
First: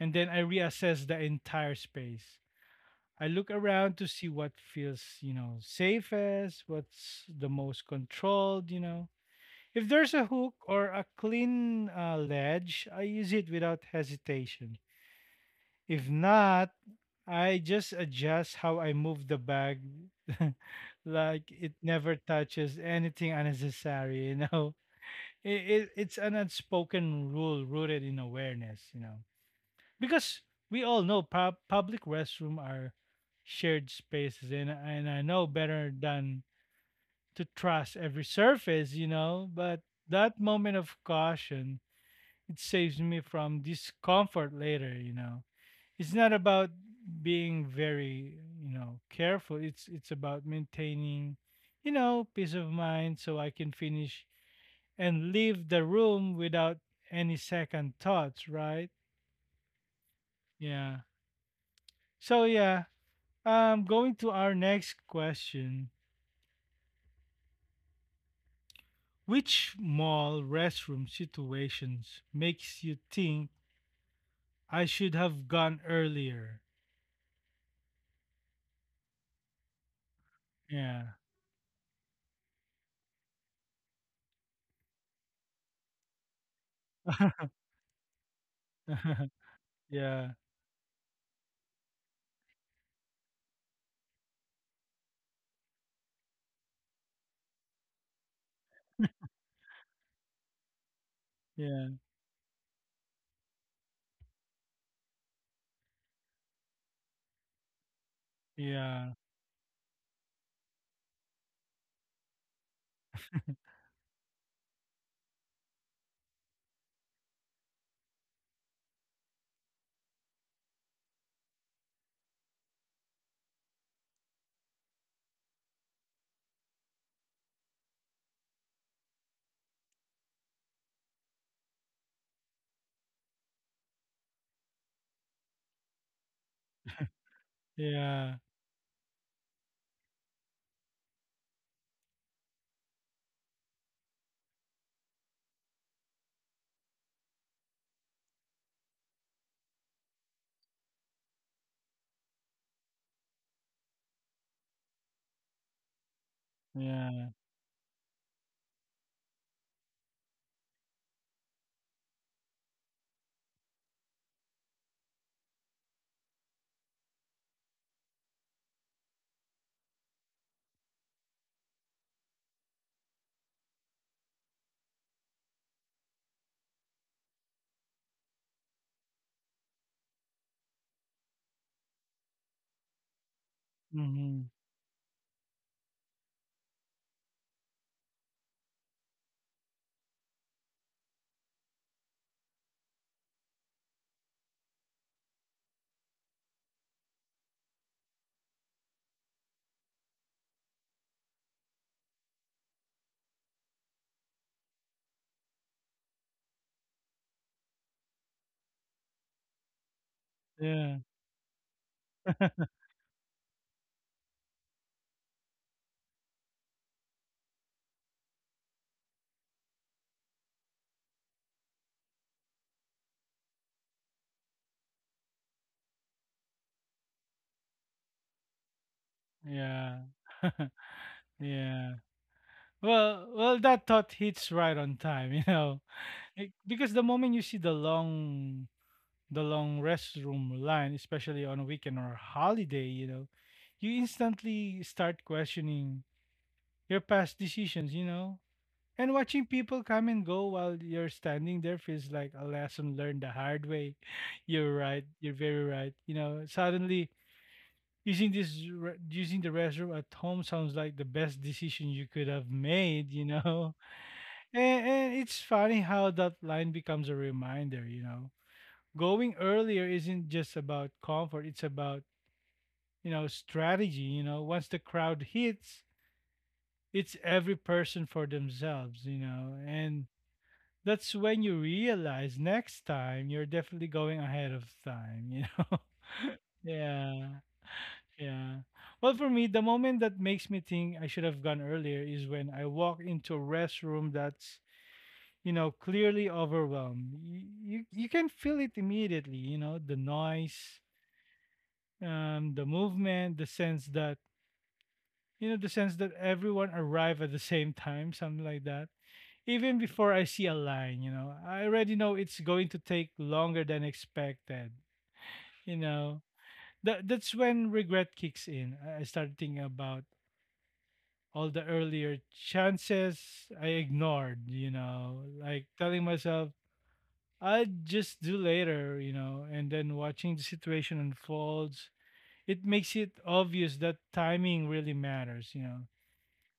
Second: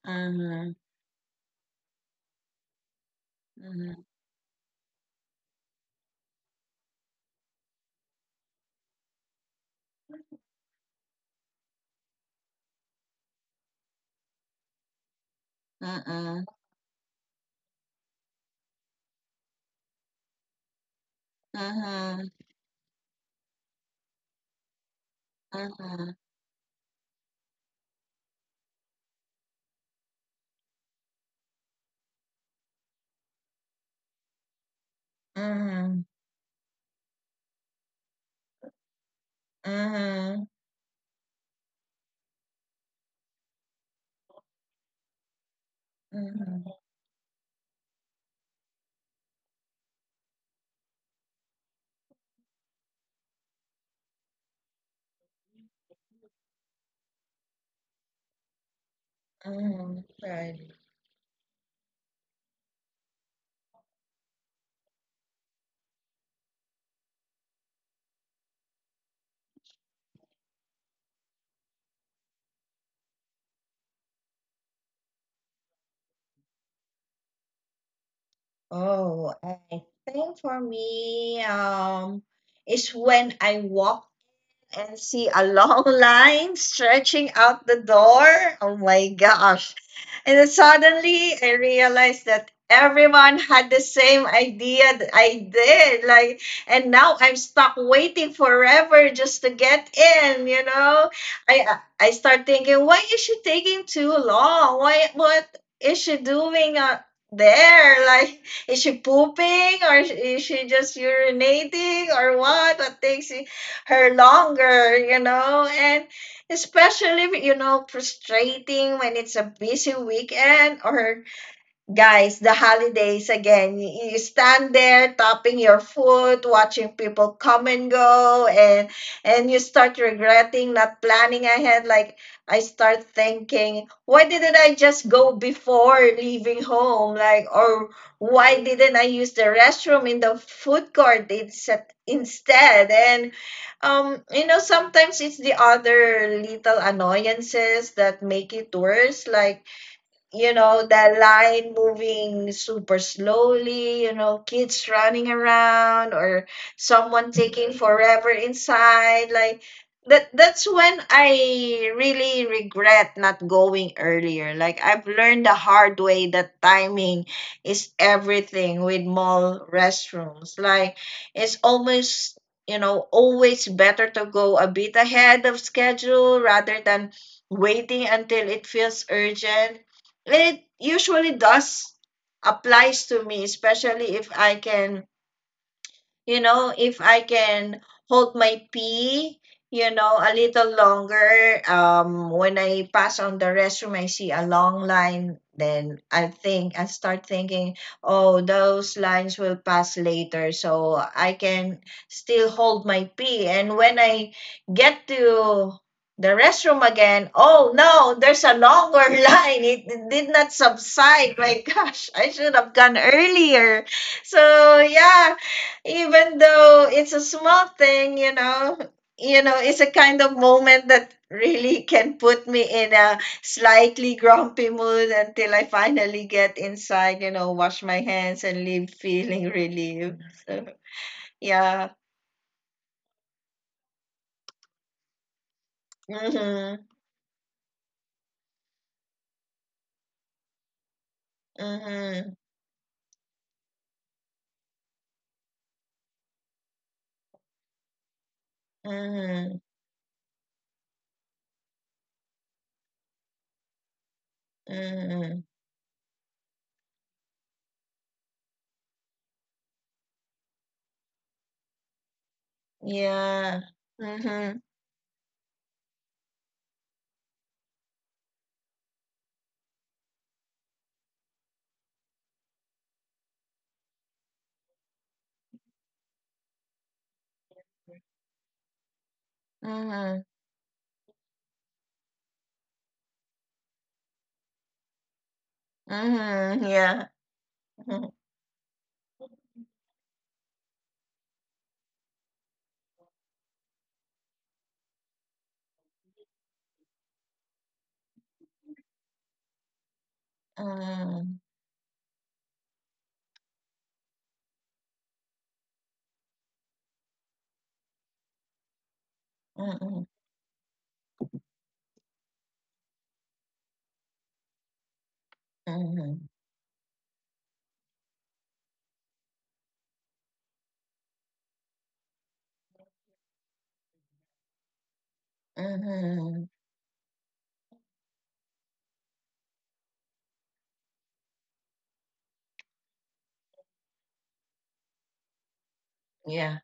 S1: and then I
S2: Mhm.
S1: reassess the entire space. I look around
S2: Mhm.
S1: to see what feels, you know, safest, what's the most controlled, you know. If there's a hook or a clean uh, ledge, I use it without hesitation. If
S2: Mhm.
S1: not, I just adjust how I move the bag. Like it never
S2: Mhm.
S1: touches anything unnecessary, you know. It, it
S2: Mhm.
S1: it's an unspoken rule rooted in awareness, you know. Because we all know pub public restroom are shared spaces, and and I know better
S2: Mhm.
S1: than to trust every surface, you know, but that
S2: Mhm.
S1: moment of caution, it saves me from discomfort later, you know. It's not
S2: Mhm.
S1: about being very, you know, careful, it's it's about maintaining, you know, peace of mind, so I can finish and leave the room without any second thoughts, right?
S2: Mhm. Right.
S1: Yeah. So yeah, um going to our next question. Which mall restroom situations makes you think I should have gone earlier?
S2: Oh, I think for
S1: Yeah.
S2: me, um, it's when I walk and see a long line stretching out the door. Oh my gosh.
S1: Yeah.
S2: And then suddenly I realized that everyone had the same idea that I did. Like, and now I'm stuck waiting forever just to get in, you know? I
S1: Yeah.
S2: I start thinking, why is she taking too long? Why what is she doing uh, there? Like, is she
S1: Yeah.
S2: pooping or is she just urinating or what? What takes you? Her longer, you know, and especially, you know, frustrating when it's a busy weekend, or guys, the holidays again. You, you stand there tapping your foot, watching people come and go, and and you start regretting not planning ahead. Like, I start thinking, why didn't I just go before leaving home? Like, or
S1: Yeah.
S2: why didn't I use the restroom in the food court instead? Instead, and um, you know, sometimes it's the other little annoyances that make it worse, like, you know, the line moving super slowly, you know, kids running around, or someone
S1: Yeah.
S2: taking forever inside. Like, that that's when I really regret not going earlier. Like, I've learned the hard way that timing is everything with mall restrooms. Like, it's almost, you know, always better to go a bit ahead of schedule rather than waiting until it feels urgent. It usually does applies to me, especially if I
S1: Mhm.
S2: can, you know, if I can hold my pee, you know, a little longer. Um, when I pass on the restroom, I see a long line, then I think, I start thinking, oh, those lines will pass later, so I can still hold my pee. And when I get to the restroom again, oh no, there's a longer line. It, it did not
S1: Yeah.
S2: subside. My gosh, I should have gone earlier. So yeah, even though it's a small thing, you know, you know, it's a kind of moment that really can put me in a slightly grumpy mood until I finally get inside, you know, wash my hands and leave feeling
S1: Yeah.
S2: relieved. So, yeah.
S1: Yeah. Well, well, that thought hits right on time, you know. Eh,
S2: Mhm.
S1: because the moment you see the long, the long restroom line, especially on a weekend or a
S2: Mhm.
S1: holiday, you know, you instantly start questioning your past decisions, you know, and watching
S2: Mhm.
S1: people come and go while you're standing there feels like a lesson learned the hard way. You're right. You're
S2: Mhm.
S1: very right. You know, suddenly using this re- using the restroom at home sounds like the best decision you could have made, you
S2: Yeah.
S1: know.
S2: Mhm.
S1: and, and it's funny how that line becomes a reminder, you know. Going earlier isn't just about comfort, it's about, you know, strategy, you know. Once the crowd hits, it's every person for themselves, you know, and
S2: Mhm.
S1: that's when you realize next time you're definitely going ahead of time, you know.
S2: Mhm. Yeah.
S1: Yeah.
S2: Mhm.
S1: Yeah. Well, for me, the moment that makes me think I should have gone earlier is when I walk into a restroom that's, you know, clearly overwhelmed. You, you, you can feel it immediately, you know, the noise,
S2: Mhm.
S1: um, the movement, the sense that, you know, the sense that everyone arrived at the same time, something like that. Even
S2: Mhm.
S1: before I see a line, you know, I already know it's going to take longer than expected, you
S2: Mhm.
S1: know. That, that's when regret kicks in. I I started thinking about all the earlier chances I ignored, you know, like telling
S2: Mhm.
S1: myself, I'll just do later, you know, and then watching the situation unfolds, it makes it obvious that timing really matters, you know.
S2: Yeah.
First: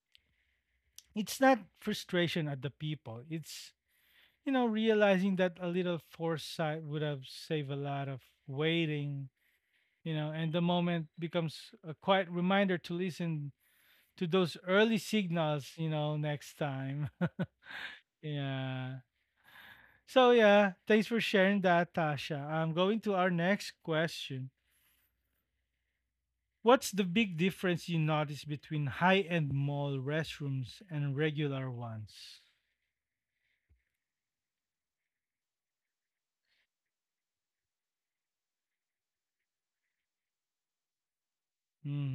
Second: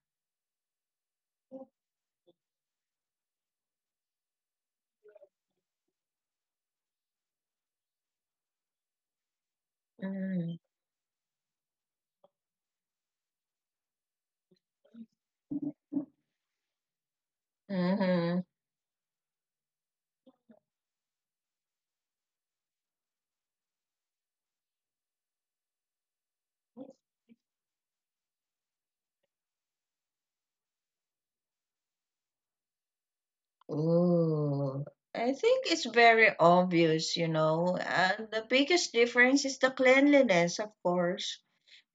S1: It's not frustration at the people, it's, you know, realizing that a little foresight would have saved a lot of waiting, you know, and
S2: Mhm.
S1: the moment becomes a quiet reminder to listen to those early signals, you know, next time.
S2: Mhm.
S1: Yeah. So yeah, thanks for sharing that, Tasha. I'm going to our next question. What's the big difference you notice between high-end mall restrooms and regular ones?
S2: Ooh. I think it's very obvious, you know. And the biggest difference is the cleanliness, of course.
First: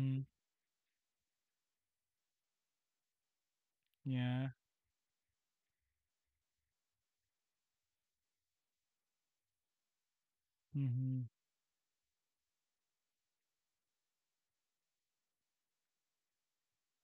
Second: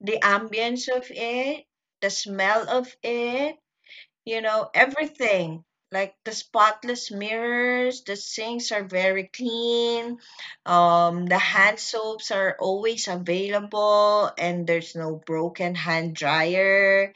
S2: The ambience of it, the smell of it, you
S1: Yeah.
S2: know, everything. Like the spotless mirrors, the sinks are very clean.
S1: Mm-hmm.
S2: Um, the hand soaps are always available, and there's no broken hand dryer.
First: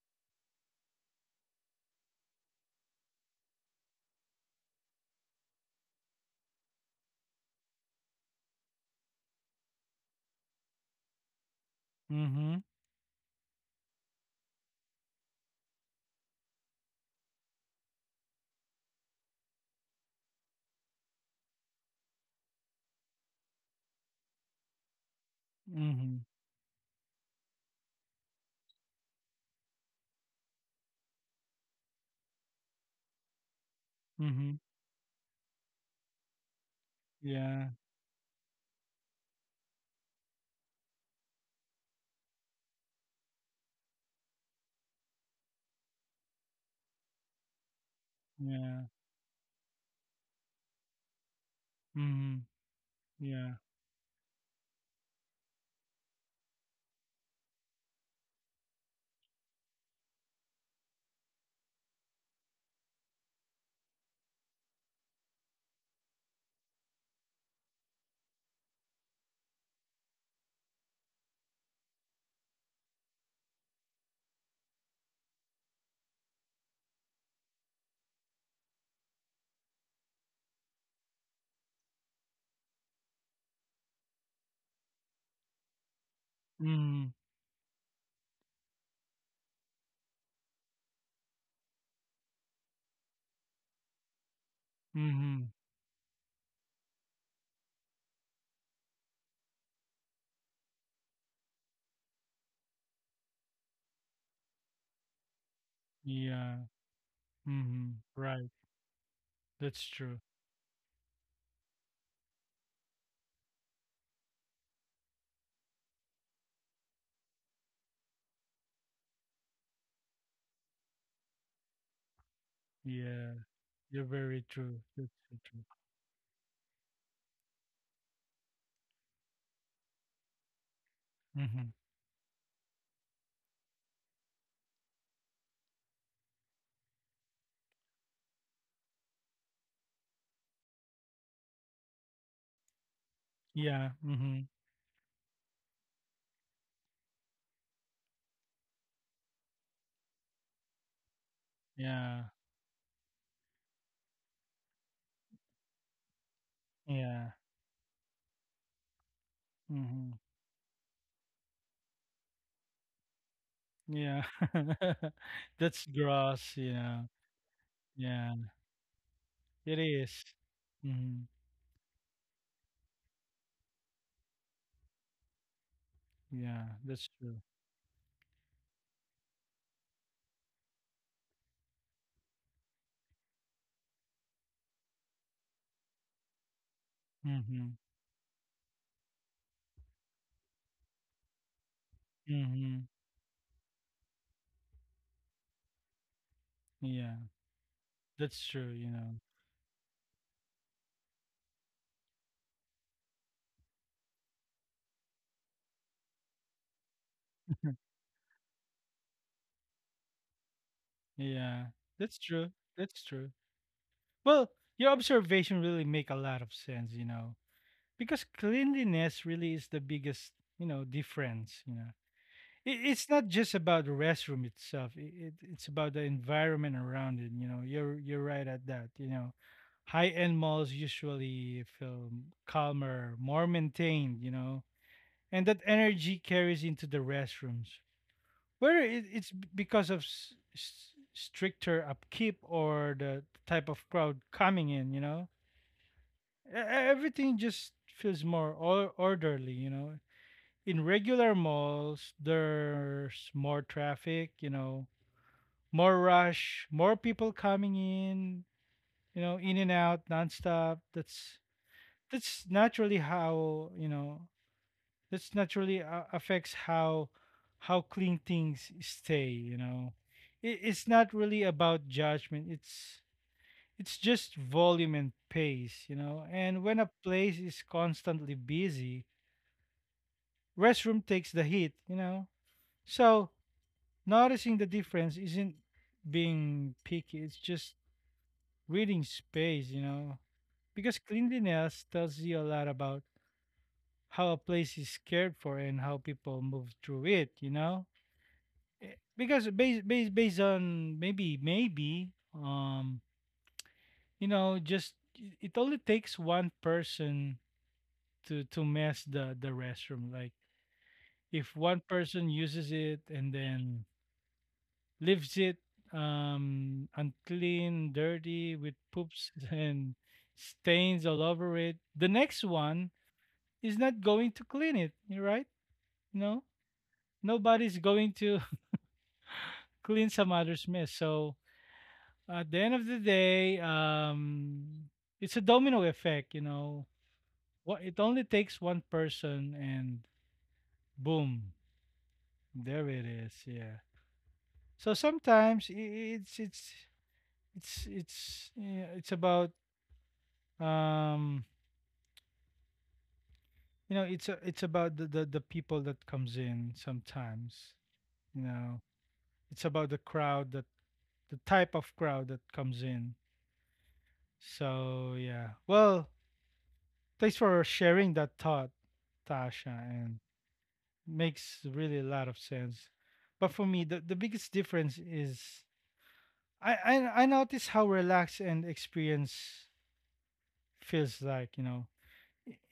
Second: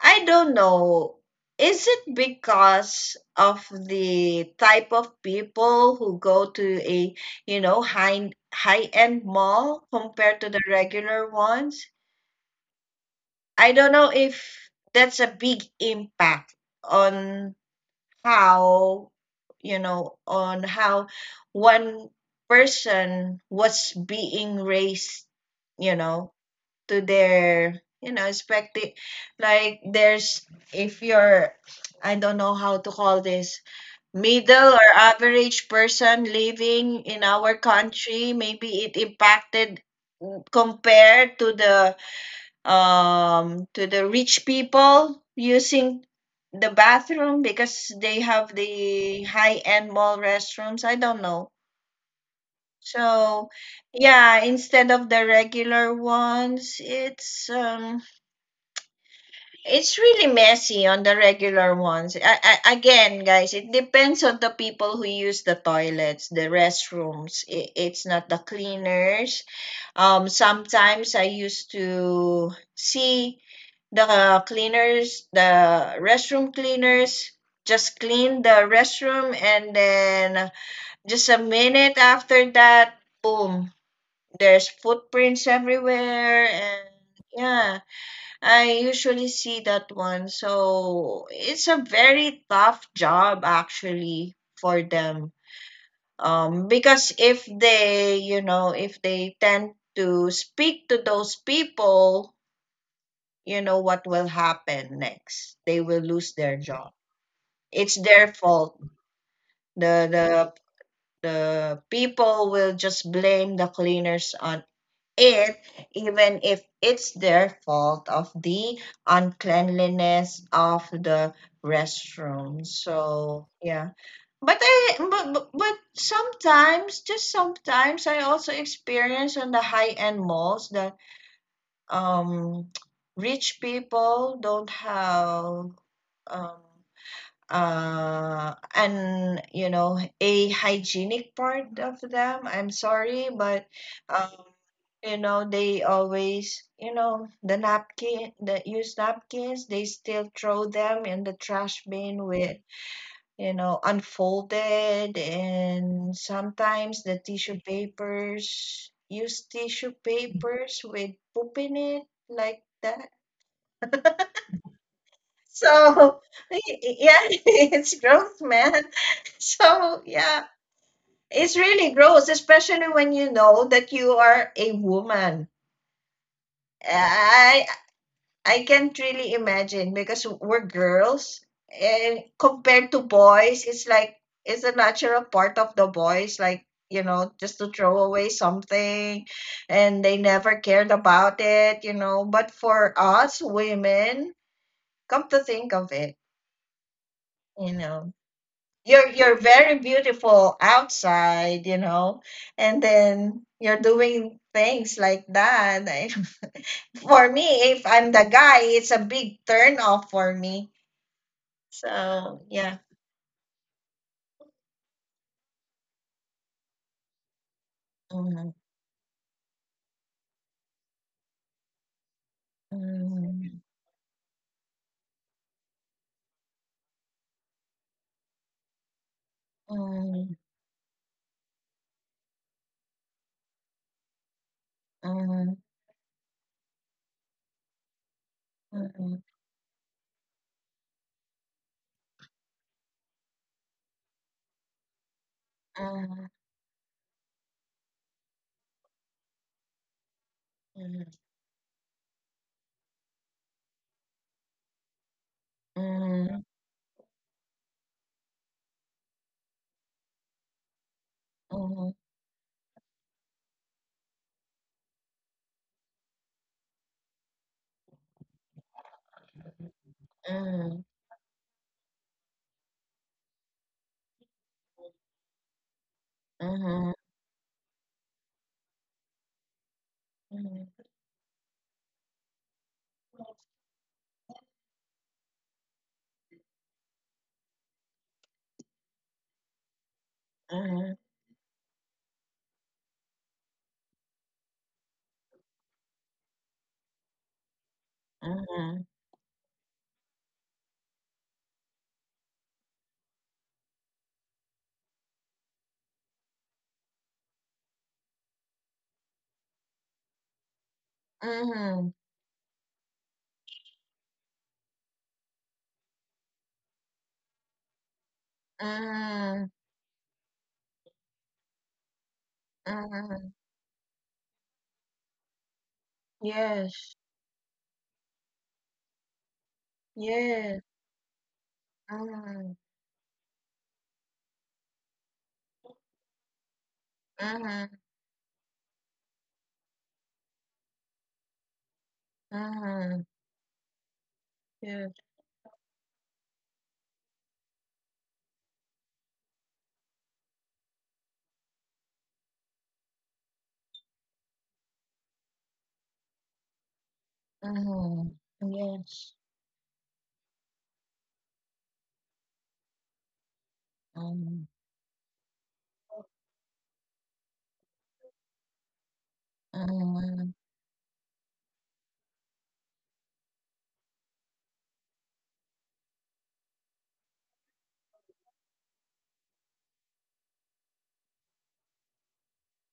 S2: I don't know. Is it because of the type of people who go to a, you know, high high-end mall compared to the regular ones?
S1: Mm-hmm.
S2: I don't know if that's a big impact on how, you know, on how one person was being raised, you
S1: Mm-hmm.
S2: know, to their, you know, expected, like, there's, if you're, I don't know how to call this,
S1: Mm-hmm.
S2: middle or average person living in our
S1: Yeah.
S2: country, maybe it impacted compared to the um to the rich people using the bathroom, because they have
S1: Yeah.
S2: the high end mall restrooms. I don't know.
S1: Mm-hmm.
S2: So
S1: Yeah.
S2: yeah, instead of the regular ones, it's um it's really messy on the regular ones. I, I, again, guys, it depends on the people who use the toilets, the restrooms. I, it's not the cleaners. Um, sometimes I used to see the cleaners, the restroom cleaners, just clean the restroom, and then just a minute after that, boom, there's footprints everywhere, and
S1: Mm-hmm.
S2: yeah, I usually see that one. So it's a very tough job actually for them.
S1: Mm-hmm.
S2: Um, because if they, you know, if they tend to speak to those people, you know what will happen next. They will lose
S1: Yeah.
S2: their job.
S1: Mm-hmm.
S2: It's their
S1: Right.
S2: fault.
S1: That's
S2: The
S1: true.
S2: the the people will just blame the cleaners on it, even if it's their fault of the uncleanliness of the restroom.
S1: Yeah.
S2: So yeah,
S1: You're very
S2: but
S1: true.
S2: I
S1: That's
S2: but,
S1: so
S2: but
S1: true.
S2: but sometimes, just sometimes, I also experience on the high end malls that
S1: Mm-hmm.
S2: um rich people don't have um uh and, you know, a hygienic part of them. I'm sorry, but
S1: Yeah.
S2: um
S1: Mm-hmm.
S2: you know, they always, you know, the napkin, the used napkins, they still throw them in the trash
S1: Yeah.
S2: bin with, you know, unfolded, and sometimes the
S1: Yeah.
S2: tissue papers, use tissue
S1: Mm-hmm.
S2: papers with poop in it, like that.
S1: Yeah. That's
S2: So
S1: gross, yeah.
S2: yeah. It's
S1: Yeah.
S2: gross, man.
S1: It
S2: So
S1: is.
S2: yeah,
S1: Mm-hmm.
S2: it's really gross, especially when you know that you are a woman.
S1: Yeah, that's true.
S2: I I can't really imagine because we're girls, and compared to boys, it's like, it's a natural part of the boys, like, you know, just
S1: Mm-hmm.
S2: to throw away something and they never cared about it, you know. But
S1: Mm-hmm.
S2: for us women, come to think of it,
S1: Yeah.
S2: you know.
S1: That's true, you
S2: You're
S1: know.
S2: you're very beautiful outside, you know, and then you're doing things like that. I- For me, if I'm the guy, it's a big turn off for me.
S1: Yeah. That's
S2: So
S1: true.
S2: yeah.
S1: That's true. Well, your observation really make a lot of sense, you know. Because
S2: Mm.
S1: cleanliness really is the biggest, you know, difference, you know. i- it's not just
S2: Mm.
S1: about the restroom itself. i- It, it's about the environment around it. You know, you're you're right at that. You know,
S2: Mm.
S1: high
S2: Mm.
S1: end malls usually feel calmer, more maintained. You know, and
S2: Mm.
S1: that energy carries into the restrooms, whether
S2: Mm.
S1: it,
S2: Mm.
S1: it's b- because of s- s- stricter upkeep or the type of crowd coming in. You know, E- e- everything just feels more or- orderly. You know, in
S2: Mm.
S1: regular malls, there's more traffic, you know, more rush, more people coming in, you know, in and out nonstop. That's
S2: Mm. Mm.
S1: that's naturally how you know that's naturally uh, affects how how clean things stay. You know, it, it's not really about judgment. It's it's just volume and pace. You know, and when a
S2: Mhm.
S1: place is constantly busy,
S2: Mhm. Mhm.
S1: restroom takes the hit. You know, so noticing the difference isn't being picky, it's just reading space, you know. Because cleanliness tells you a lot about how a place is cared for and how people move through it, you know.
S2: Mhm.
S1: Eh, because based based based on maybe maybe um you know, just i- it only takes one person to to mess the the restroom. Like if one
S2: Mhm.
S1: person uses it and then leaves it, um, unclean, dirty, with poops
S2: Mhm. Mhm.
S1: and stains all over it, the next one is not going to clean it, you're right? No,
S2: Yes.
S1: nobody's going to clean some
S2: Yes.
S1: other's mess. So at
S2: Mhm.
S1: the end of the day, um, it's a domino effect, you know.
S2: Mhm.
S1: What it only takes one person, and boom, there
S2: mhm,
S1: it is. Yeah.
S2: yes.
S1: So sometimes i- i- it's it's it's it's yeah, it's about, um you know, it's a, it's about the, the the people that comes in sometimes,
S2: Mhm.
S1: you know.
S2: Yes.
S1: It's about the crowd that the type of crowd that comes in.
S2: Mhm.
S1: So yeah. Well, thanks for sharing that thought, Tasha, and
S2: Mhm.
S1: makes really a lot of sense. But for me, the, the biggest difference is I, I i notice how relaxed and experience feels like, you know,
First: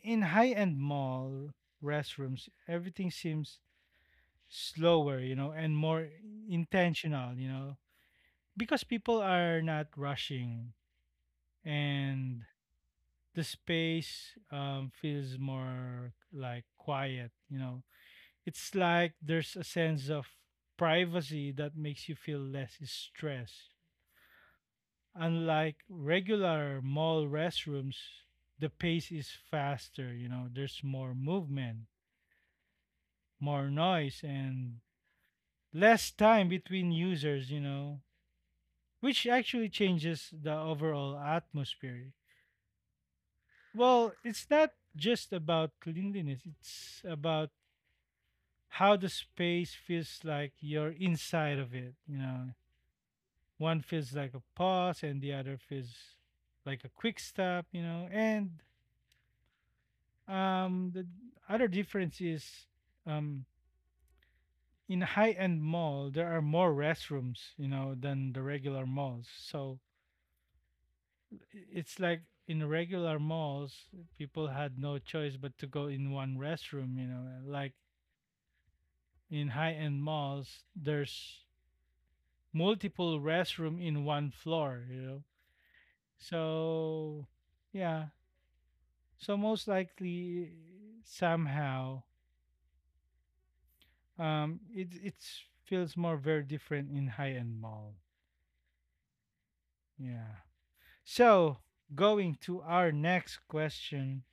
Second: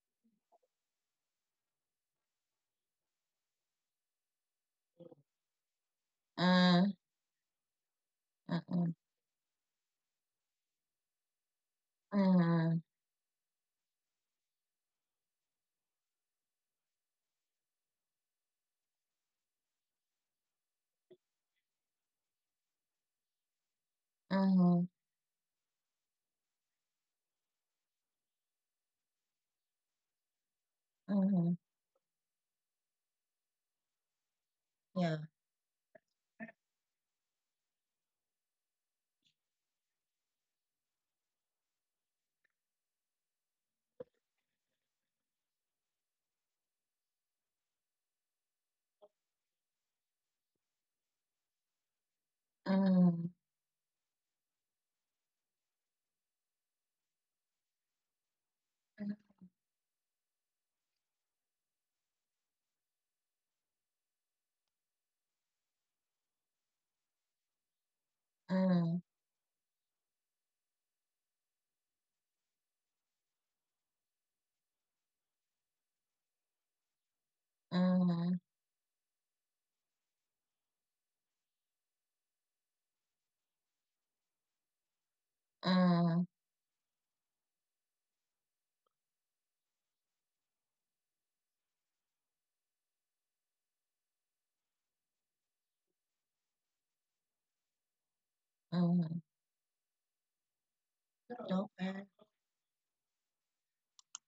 S1: in high-end mall restrooms everything seems slower, you know, and more
S2: Mhm.
S1: intentional, you know, because
S2: Mhm.
S1: people are not rushing and
S2: Mhm.
S1: the space, um, feels more like quiet, you know. It's like there's a sense of privacy that makes you feel less stressed.
S2: Mhm.
S1: Unlike regular mall restrooms, the pace is faster, you know, there's more
S2: Mhm.
S1: movement, more noise, and
S2: Yeah.
S1: less time between users, you know, which actually changes the overall atmosphere. Well, it's not just about cleanliness, it's about how the space feels like you're inside of it. You know,
S2: Mhm.
S1: one feels like a pause and the other feels like a quick stop, you know. And um, the other difference is um, in high end mall, there are more restrooms, you know, than the regular
S2: Mhm.
S1: malls. So it's like in regular malls, people had no choice but to go in one restroom, you know. Like
S2: Mm.
S1: in high-end malls, there's multiple restroom in one floor, you know.
S2: Mm.
S1: So, yeah. So most likely somehow um it it feels more very different in high-end mall.
S2: Mm.
S1: Yeah. So,
S2: Okay.
S1: going to our next question.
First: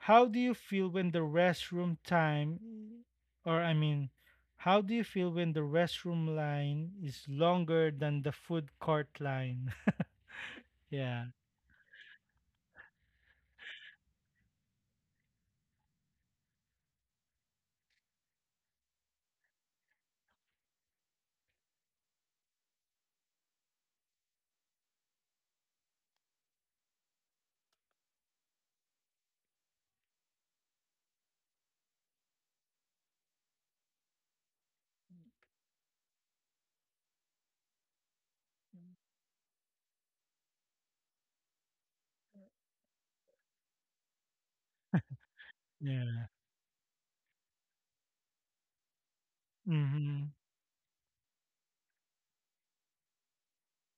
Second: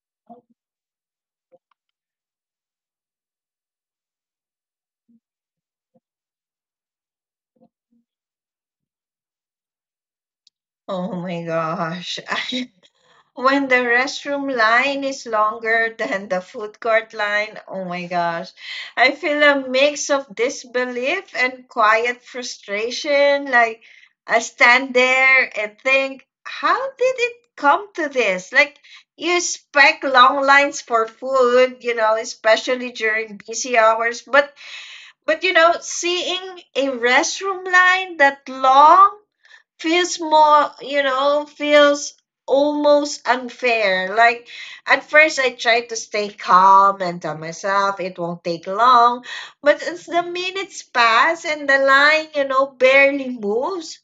S1: How do you feel when the restroom time, or I mean, How do you feel when the restroom line is longer than the food court line?
S2: Oh
S1: yeah,
S2: my gosh. I, when the restroom line is longer than the food court line, oh my gosh. I feel a mix of disbelief and quiet frustration. Like, I stand there and think, how did it come to this? Like, you expect long lines for food, you know, especially during busy hours, but But you know, seeing a restroom line that long feels more, you know, feels almost unfair. Like at first I tried to stay
S1: yeah,
S2: calm and tell myself it won't take long, but as the
S1: mm-hmm,
S2: minutes pass and the line, you know, barely moves,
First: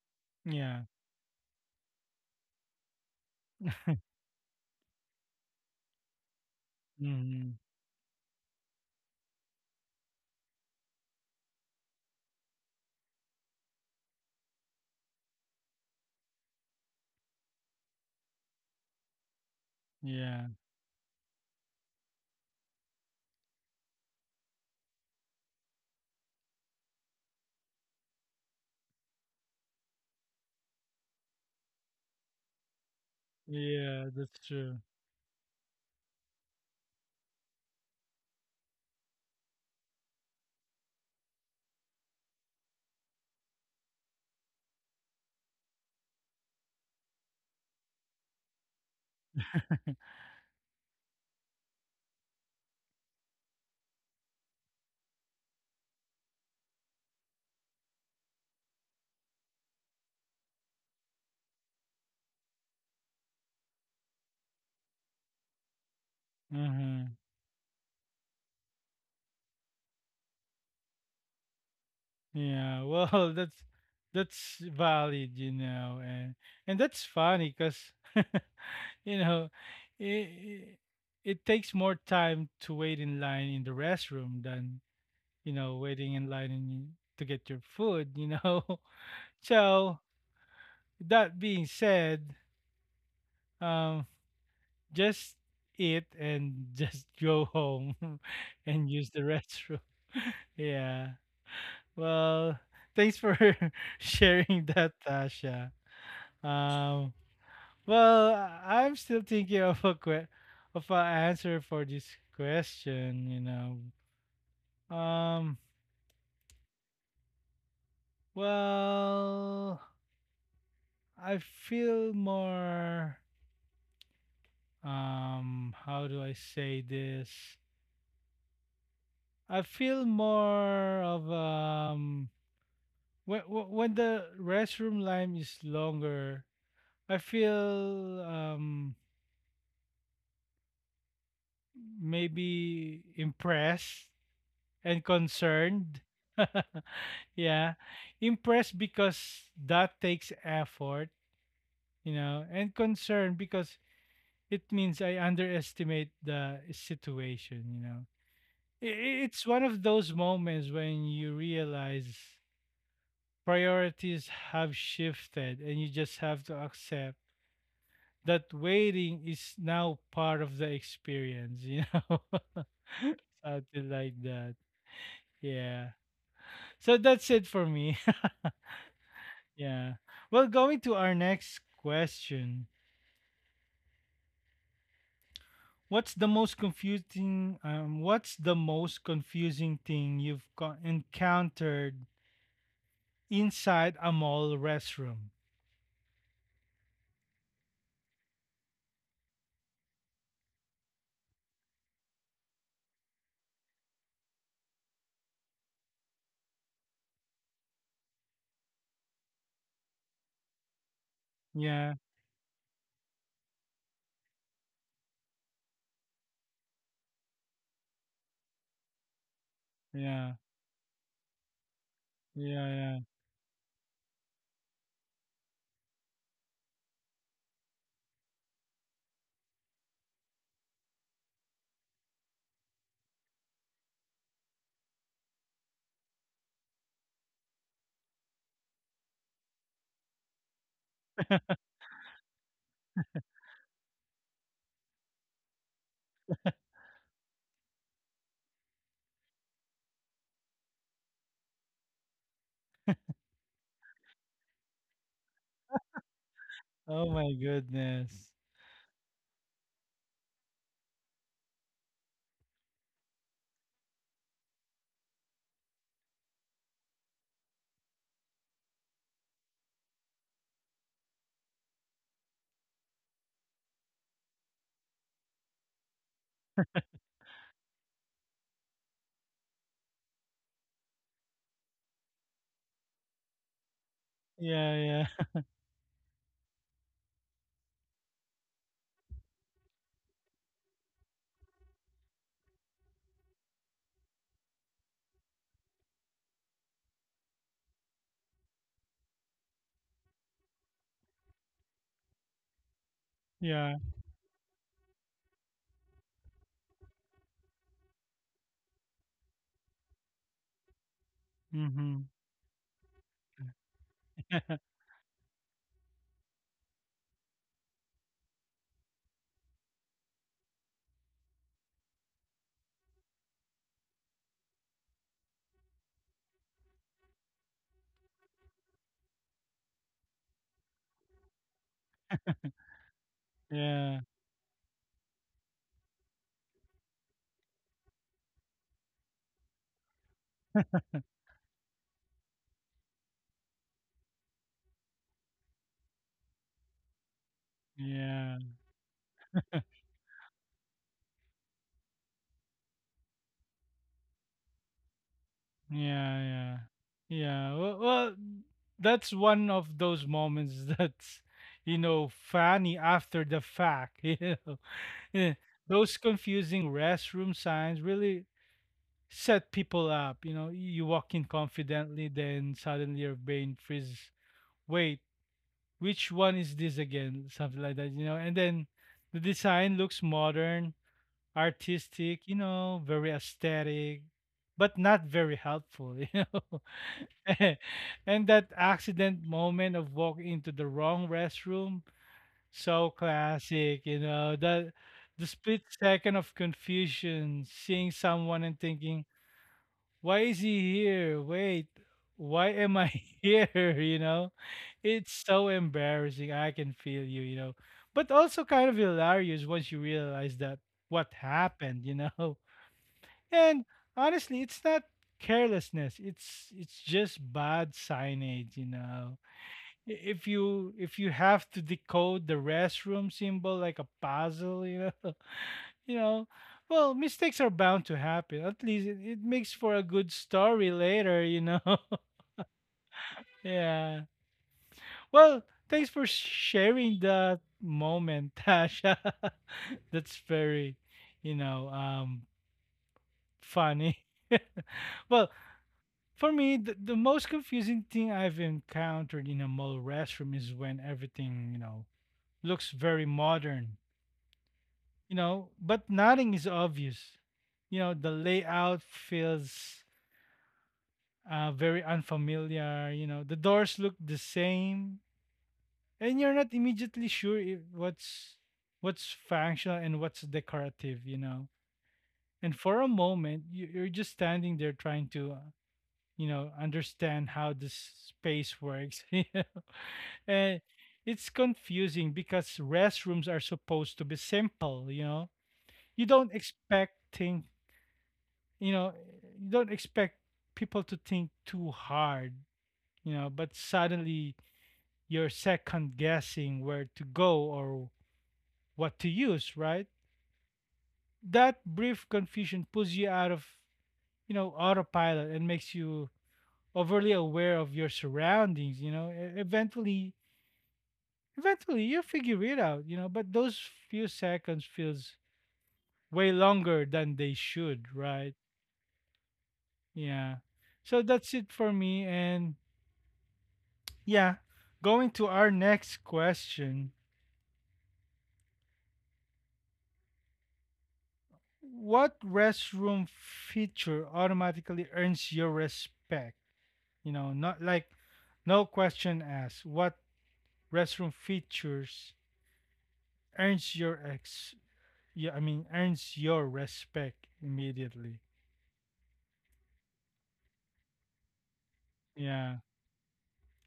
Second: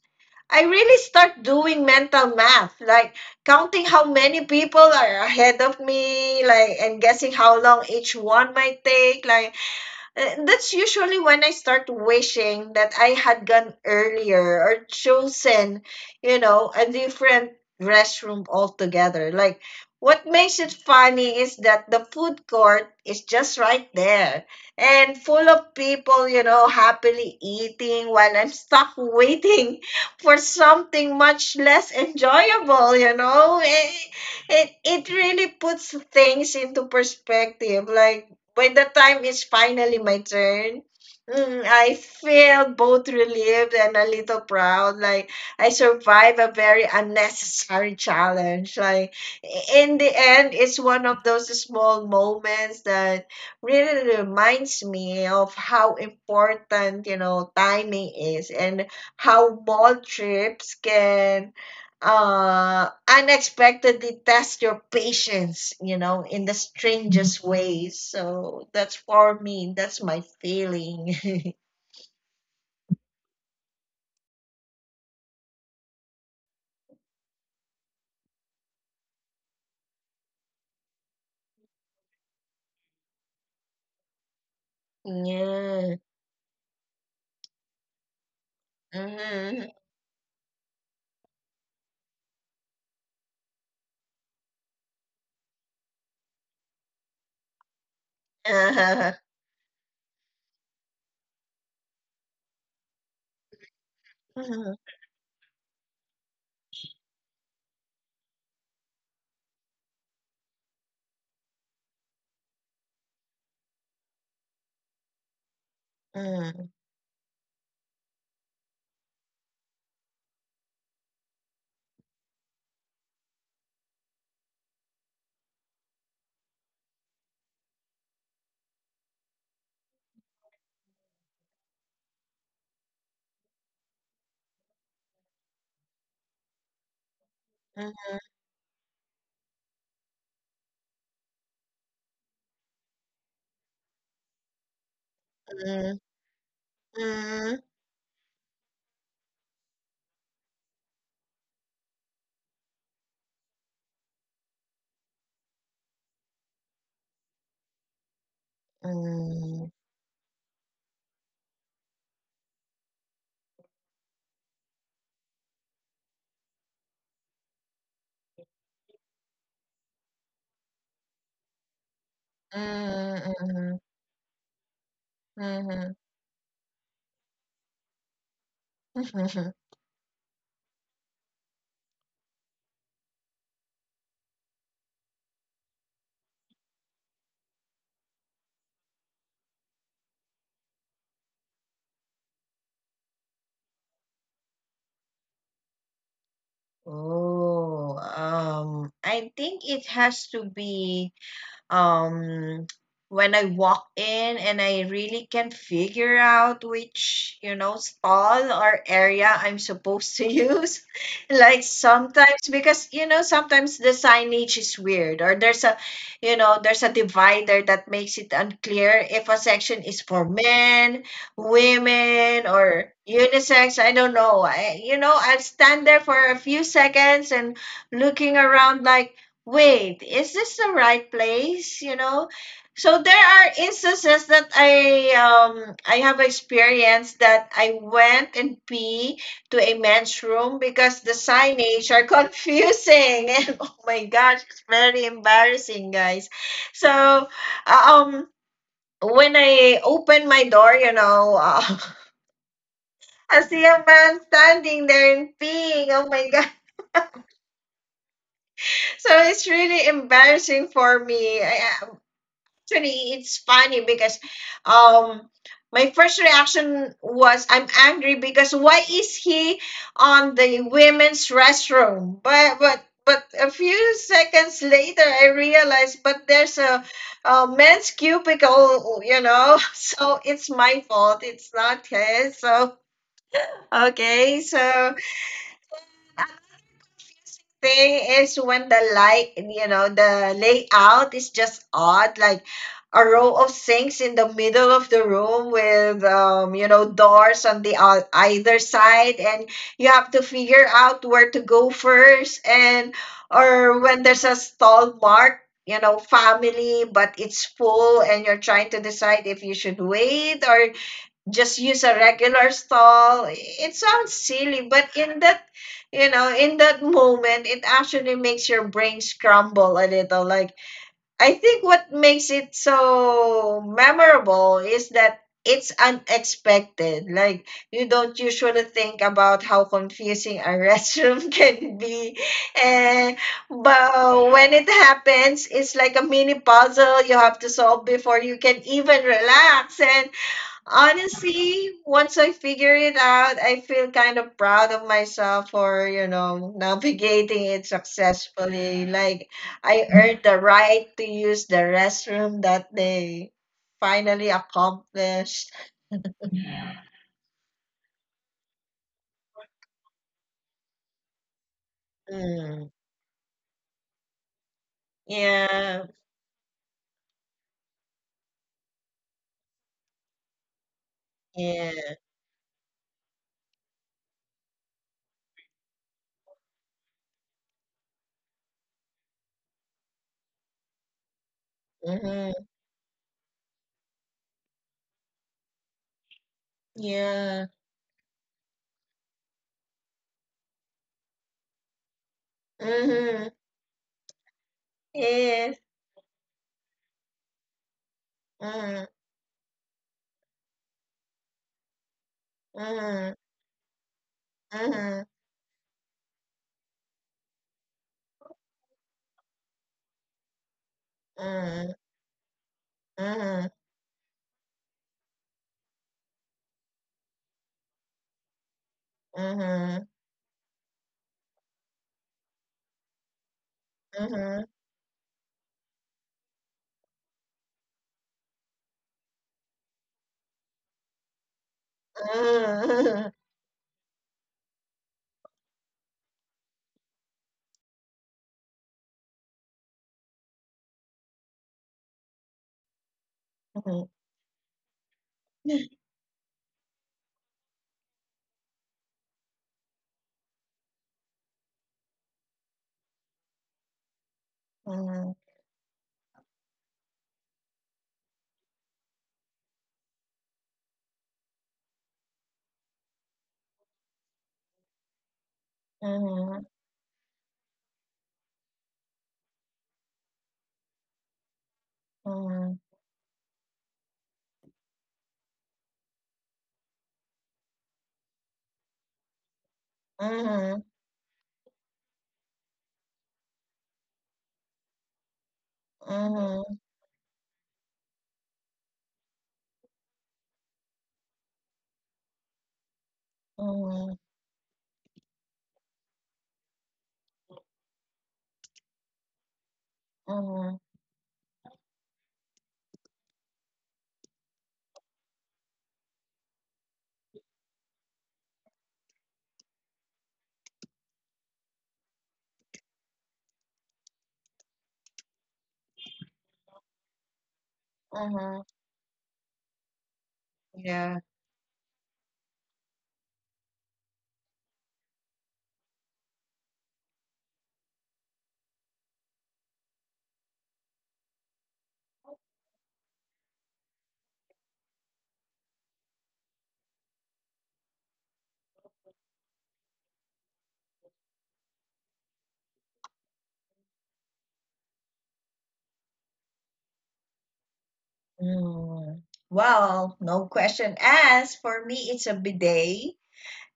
S2: I
S1: yeah,
S2: really start doing mental math, like counting how many people are ahead of me, like and guessing
S1: mm-hmm,
S2: how long each one might take, like uh, That's usually when I start wishing that I had gone earlier or chosen, you know, a different restroom altogether. Like, what
S1: yeah,
S2: makes it funny is that the food court is just right there and full of people, you know, happily eating while I'm stuck waiting for something much less enjoyable, you know?
S1: yeah.
S2: It,
S1: That's
S2: it,
S1: true.
S2: it really puts things into perspective. Like, by the time it's finally my turn, mm, I feel both relieved and a little proud. Like I survived a very unnecessary challenge. Like in the end, it's one of those small moments that really reminds me of how important, you know, timing is and how ball trips can uh unexpectedly test your patience, you know, in the Mhm.
S1: Mm-hmm.
S2: strangest ways, so that's for me, that's my feeling.
S1: Yeah. Well, that's that's valid, you know, and and that's funny because you know, it, it it takes more time to wait in line in the restroom than you know, waiting
S2: Yeah.
S1: in line and you, to get your food, you know.
S2: Mhm.
S1: So, that being said, um, just eat and just go home and use the
S2: Uh-huh.
S1: restroom. yeah. Well, thanks for sharing that,
S2: Mhm.
S1: Tasha. Um, well, I- I'm still thinking of a que- of an answer for this question, you know. Um,
S2: Mhm.
S1: well, I feel more um how do I say this? I feel more of um when when when the restroom line is longer, I feel um maybe impressed and concerned.
S2: Mhm.
S1: yeah,
S2: Mhm.
S1: impressed because that takes effort, you know, and concerned because it means I underestimate the situation, you know. i- it's one of
S2: Mhm.
S1: those moments when you realize priorities have shifted and you just have to accept that waiting is now part of the experience, you know?
S2: Mhm.
S1: Something like that. Yeah.
S2: Mhm.
S1: So that's it for me.
S2: Mhm.
S1: yeah. Well, going to our next question. What's the most confusing um what's the most confusing thing you've co- encountered inside a mall restroom?
S2: Oh, um I think it has to be um when I walk in and I really can figure out which, you know, stall or area I'm supposed to use. Like
S1: Yeah.
S2: sometimes because you know, sometimes the signage is weird or there's a you know, there's a divider that makes it unclear if a section is for
S1: Yeah.
S2: men, women
S1: Yeah,
S2: or
S1: yeah.
S2: unisex. I don't know. I, you know, I'll stand there for a few seconds and looking around like wait, is this the right place? You know, so there are instances that I um I have experienced that I went and pee to a men's room because the signage are confusing, and oh my gosh, it's very embarrassing, guys. So, uh, um, when I open my door, you know. Uh, I see a man standing there and peeing. Oh my god!
S1: Oh my goodness.
S2: So it's really embarrassing for me. I, actually it's funny because um my first reaction was I'm angry because why is he on the women's restroom? But but but a few seconds later I realized but there's a, a men's cubicle, you know. So it's my fault. It's not his. So okay,
S1: Yeah,
S2: so
S1: yeah,
S2: thing is when the light, you know the layout is just odd, like a row of sinks in the middle of the room with um, you know doors on the o- either side and you have to figure out where to go first and
S1: yeah.
S2: or when there's a stall marked, you know family, but it's full and you're trying to decide if you should wait or just use a
S1: Mm-hmm.
S2: regular stall. It sounds silly, but in that, you know, in that moment, it actually makes your brain scramble a little. Like, I think what makes it so memorable is that it's unexpected. Like, you don't usually think about how confusing a restroom can be. And,
S1: Yeah,
S2: but when it happens, it's like a mini puzzle you have to solve before you can even relax. And honestly, once I figure it out, I feel kind of proud of myself for, you know, navigating it
S1: yeah,
S2: successfully. Like
S1: yeah,
S2: I earned the right to use the restroom that day. Finally accomplished.
S1: yeah, yeah. Well, well, that's one of those moments that's, you know,
S2: Mm.
S1: funny after the fact. You know, Yeah.
S2: Yeah.
S1: Those confusing restroom signs really set people up. You know, you walk in
S2: Yeah.
S1: confidently, then suddenly your brain freezes. Wait, which one is this again? Something like that, you know. And then the design looks modern, artistic, you
S2: Mm-hmm.
S1: know, very aesthetic, but not very helpful, you know.
S2: Yeah.
S1: And that accident moment of walking into the wrong restroom, so
S2: Mm-hmm.
S1: classic, you know. That the
S2: Yeah.
S1: split second of confusion, seeing someone and
S2: Mm-hmm.
S1: thinking, why is he here? Wait, why am I here? You know,
S2: Mm-hmm.
S1: it's so embarrassing. I can feel you, you know, but also kind of hilarious once you realize that what
S2: Mm-hmm.
S1: happened, you know.
S2: Mm-hmm.
S1: And honestly, it's not carelessness. It's it's just bad signage, you know.
S2: Mm-hmm.
S1: I- If you if you have to decode the restroom symbol like a
S2: Mm-hmm.
S1: puzzle, you know, you know well mistakes are bound to happen. At least it, it makes for a good story later, you know. Yeah. Well, thanks for sharing that moment, Tasha. That's very you know um
S2: Mm-hmm.
S1: funny. Well, for me, the, the most confusing thing I've encountered in a mall restroom is when everything, you know, looks very modern, you
S2: Mm-hmm.
S1: know, but nothing is obvious, you know. The layout feels uh, very unfamiliar. You know, the doors look the same, and you're not
S2: Mhm,
S1: immediately sure if what's what's functional and what's decorative. You know, and
S2: mhm,
S1: for a moment, you, you're just standing there trying to, uh, you know, understand how this space works. You know, and
S2: mhm,
S1: it's confusing because restrooms are supposed to be simple. You know, you don't
S2: mhm,
S1: expect thing. You know, you don't expect people to think too hard, you know, but
S2: mhm,
S1: suddenly you're second guessing where to go or what to use, right?
S2: mhm,
S1: That brief confusion pulls you out of, you know, autopilot and makes you overly aware of your surroundings, you know. E- Eventually, eventually you figure it out, you know, but those few seconds feels way longer than they should, right?
S2: mhm.
S1: Yeah. So
S2: Yeah.
S1: that's it for me and yeah, going to our next question. What restroom feature automatically earns your respect? You know, not like no question asked. What restroom features earns your ex? Yeah, I mean, earns your respect immediately.
S2: Mm. Well, no question asked. For me, it's a
S1: Yeah.
S2: bidet.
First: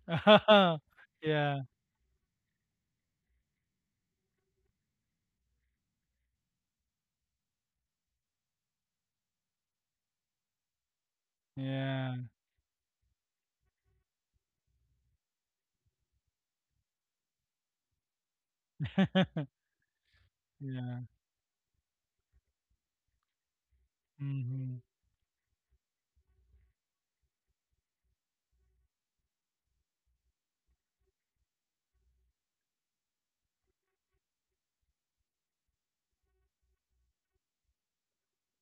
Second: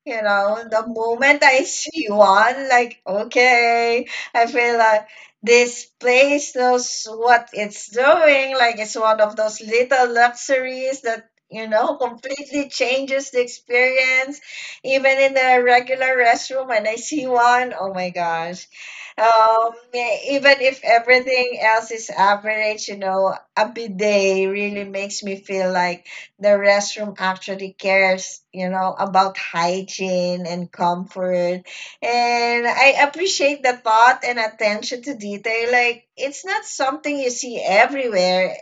S2: You know, the moment
S1: yeah.
S2: I see one, like, okay, I feel like this place knows what it's doing. Like, it's one of those little luxuries that, you know,
S1: Yeah.
S2: completely changes the experience. Even in the regular restroom, when I see one, oh my gosh. Um, e- even if
S1: yeah.
S2: everything else is average, you know, a bidet
S1: Hmm.
S2: really makes me feel like the restroom actually cares, you know, about hygiene and comfort. And I appreciate the thought and attention to detail. Like, it's not something you see everywhere,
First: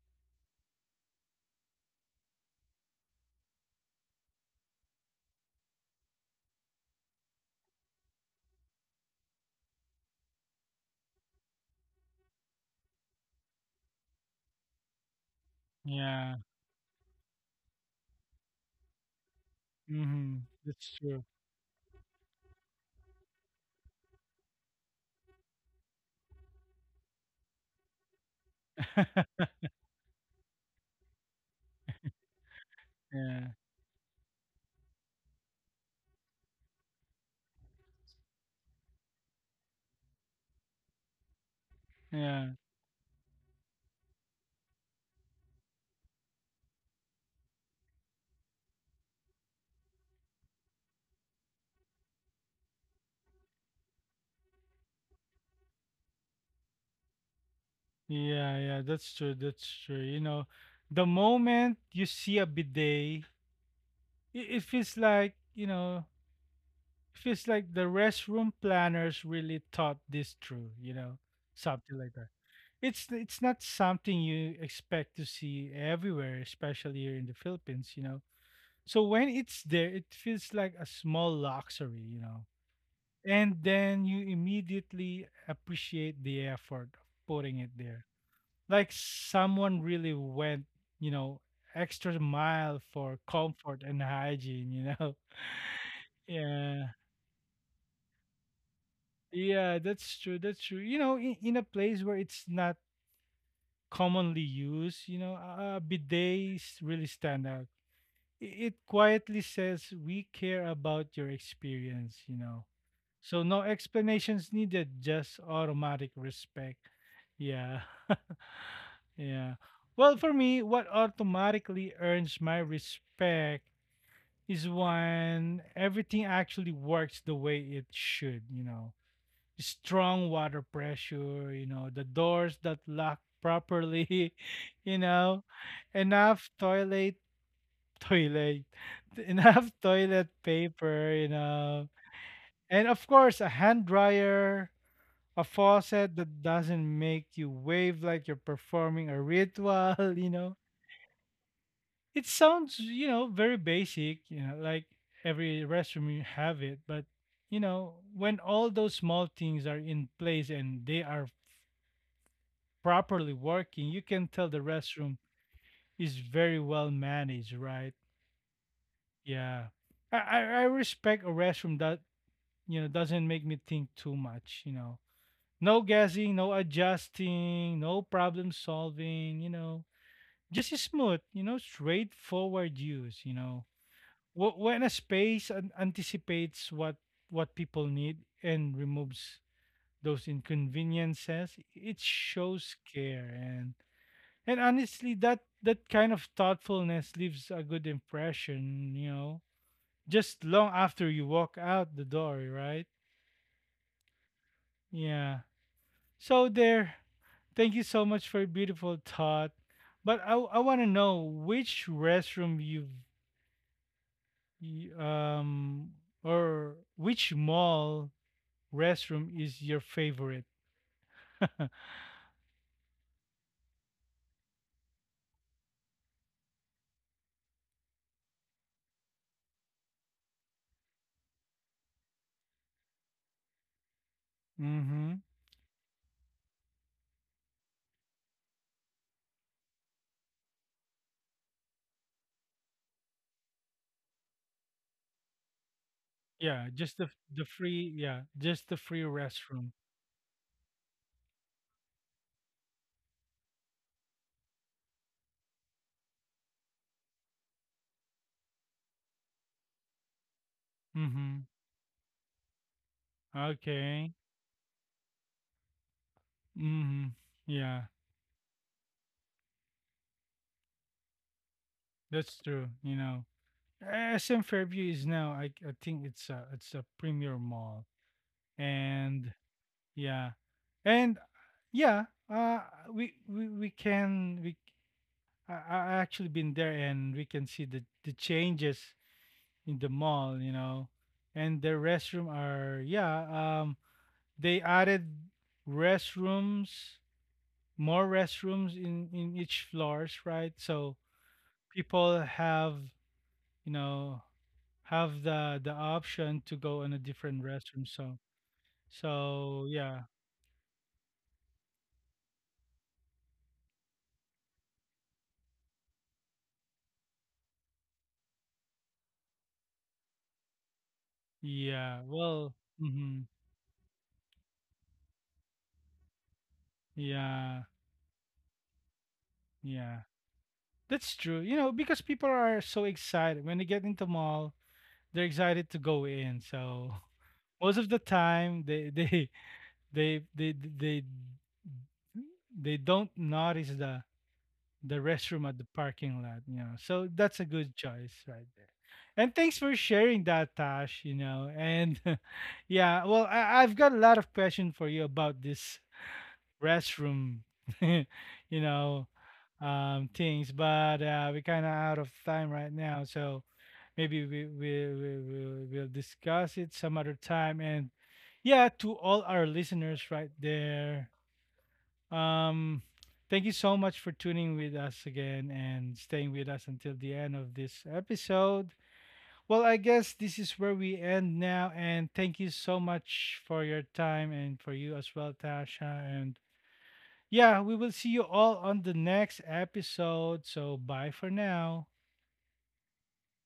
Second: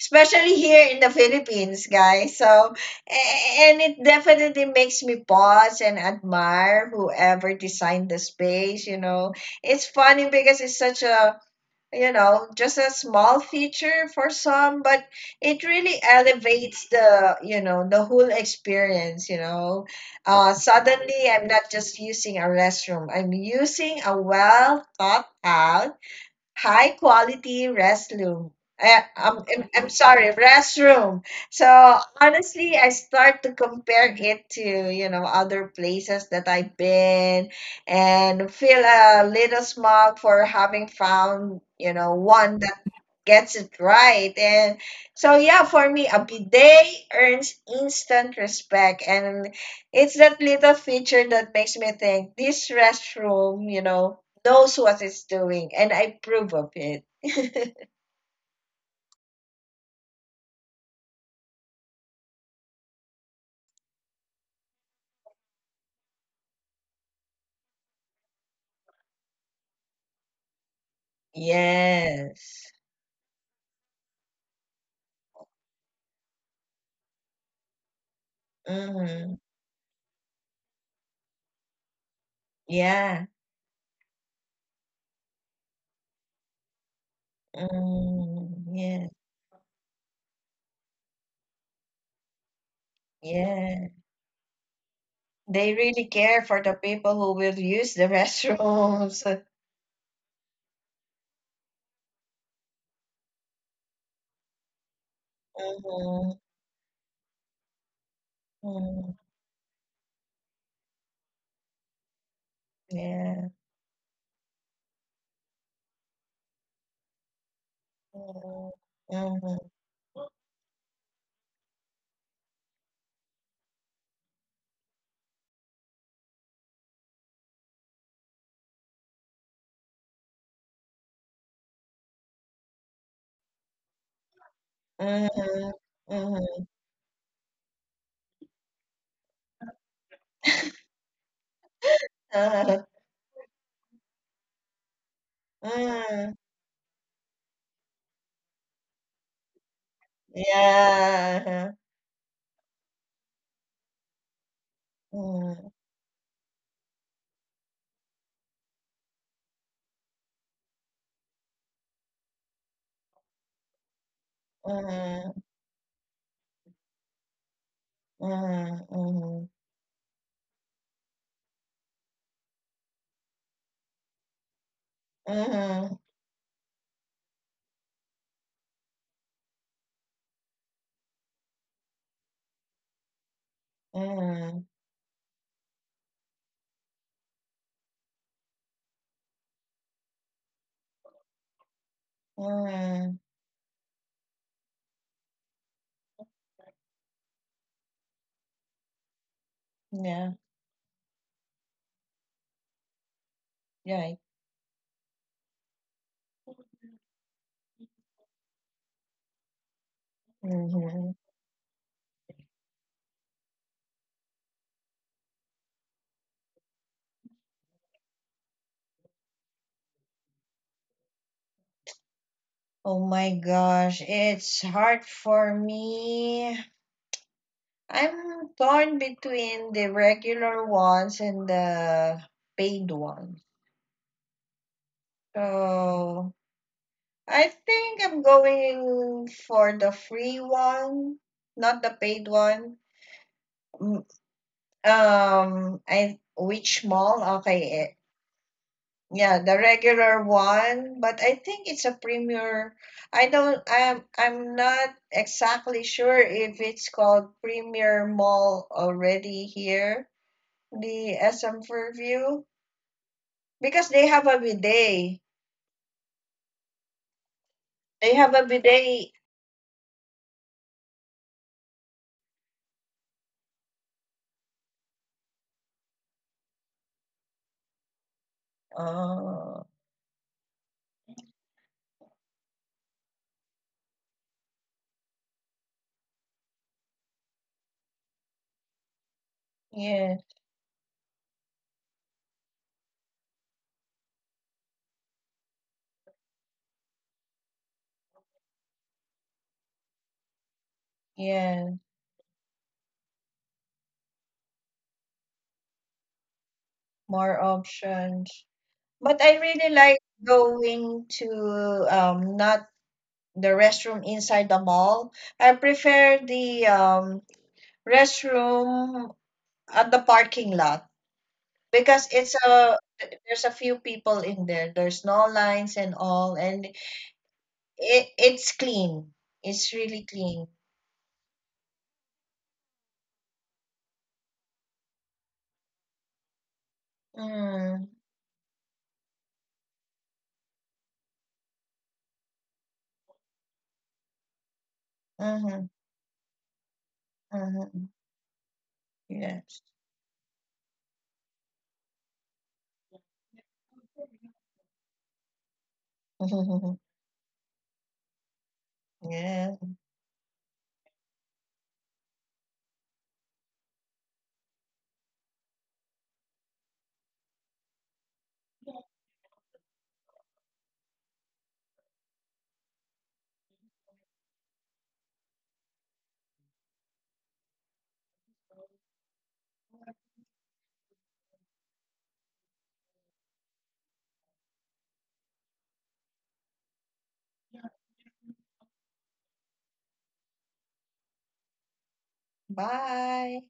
S2: especially here in the Philippines, guys. So, a- and it definitely makes me pause and admire whoever designed the space, you know. It's funny because it's such a you know just a small feature for some, but it really
S1: Yeah.
S2: elevates the you know the whole experience, you know.
S1: Hmm.
S2: Uh
S1: That's true.
S2: suddenly I'm not just using a restroom, I'm using a well thought out high quality restroom. I,
S1: yeah.
S2: I'm, I'm I'm sorry, restroom. So honestly, I start to compare it to, you know, other places that I've been and feel a little smug for having found, you know,
S1: Yeah.
S2: one gets it right. And so, yeah, for me, a bidet earns instant respect. And it's that little feature that makes me think this restroom, you know, knows what it's doing. And I prove of it.
S1: Yeah. Yeah. That's true. That's true. You know, the moment you see a bidet, it, it feels like you know it feels like the restroom planners really thought this through, you know, something like that.
S2: Yes.
S1: it's it's not something you expect to see everywhere, especially here in the Philippines, you know. So
S2: Mm,
S1: when it's there it feels like a small luxury, you know.
S2: yeah.
S1: And then you immediately appreciate the effort of putting it there
S2: Mm,
S1: like
S2: yeah.
S1: someone really went, you know, extra mile for
S2: Yeah.
S1: comfort and hygiene, you know.
S2: They really care for the
S1: Yeah.
S2: people who will use the restrooms.
S1: Yeah, that's true. That's true. You know, in, in a place where it's not commonly used, you know, uh,
S2: Mhm,
S1: bidets really stand out. I- It
S2: mm,
S1: quietly says we care about your experience, you know. So
S2: yeah.
S1: no explanations needed, just automatic respect. Yeah.
S2: Mhm, mhm.
S1: yeah. Well, for me, what automatically earns my respect is when everything actually works the way it should, you know. Strong water pressure, you know, the doors that lock properly, you
S2: Mhm,
S1: know, enough
S2: mhm,
S1: toilet toilet enough toilet paper, you know.
S2: uh-huh,
S1: And of course, a hand dryer, a faucet
S2: mm,
S1: that doesn't make you wave like you're performing a ritual, you know.
S2: yeah, uh-huh,
S1: It sounds, you know, very basic, you know, like every
S2: mm,
S1: restroom you have it, but you know, when all those small things are in place and they are properly working, you can tell the restroom
S2: mhm,
S1: is very well managed, right?
S2: mhm,
S1: Yeah. I I, I respect a restroom that, you know, doesn't make me think too much, you know. No
S2: mhm,
S1: guessing, no adjusting, no problem solving, you know, just smooth, you know, straightforward use, you know. Wh-
S2: mhm,
S1: When a space an- anticipates what what people need and removes those inconveniences, it
S2: mhm,
S1: shows
S2: mhm,
S1: care and and honestly that that kind of thoughtfulness leaves a good impression, you know,
S2: yeah,
S1: just long after you walk out the door, right?
S2: right.
S1: Yeah. So there, thank you so much for your beautiful thought. But I, I want to
S2: Hmm.
S1: know which restroom you've y- um or which mall restroom is your favorite?
S2: Oh my gosh, it's hard for me. I'm torn between the regular ones and the paid ones.
S1: mm-hmm.
S2: So I think I'm going for the free one, not the paid one. Mm. Um, I
S1: Yeah,
S2: which
S1: just the
S2: mall?
S1: the
S2: Okay, it,
S1: free yeah, just the free
S2: yeah, the
S1: restroom.
S2: regular one, but I think it's a premier. I don't. I'm. I'm not exactly sure if it's called Premier Mall already here, the
S1: Mm-hmm.
S2: S M Fairview, because they
S1: Okay.
S2: have a bidet.
S1: Mm-hmm. Yeah,
S2: They have a bidet.
S1: that's true. You know, S M Fairview is now. I I think it's a it's a premier mall, and
S2: Oh,
S1: yeah, and yeah. Uh, we we we can we. I I I actually been there, and we can see the the changes in the
S2: yeah,
S1: mall, you know. And the restroom are yeah, um they added restrooms, more restrooms in in each floors, right? So
S2: yeah.
S1: people have, you know, have the the option to go in a different
S2: More
S1: restroom so
S2: options, but I
S1: so
S2: really
S1: yeah
S2: like going to um not the restroom inside the mall. I prefer the um, restroom at the parking lot
S1: yeah
S2: because it's
S1: well
S2: a
S1: mhm,
S2: there's a few people in there. There's no lines and all, and
S1: yeah
S2: it it's clean. It's
S1: yeah
S2: really clean.
S1: that's true, you know, because people are so excited when they get into mall, they're excited to go in so most
S2: Mm,
S1: of the time they they they they they they don't notice the the restroom at
S2: mm-hmm,
S1: the parking lot, you know, so that's a good
S2: mm-hmm.
S1: choice right there. And
S2: Yes.
S1: thanks for sharing that, Tash, you know, and yeah well I, I've got a lot of questions for you about this restroom you know
S2: Yeah.
S1: um things but uh we're kind of out of time right now. So maybe we we we will we'll discuss it some other time. And yeah, to all our listeners right there, um, thank you so much for tuning with us again and staying with us until the end of this episode. Well, I guess this is where we end now. And thank you so much for your time and for you as well, Tasha. And yeah, we will see you all on the next episode. So bye for now.
S2: Bye.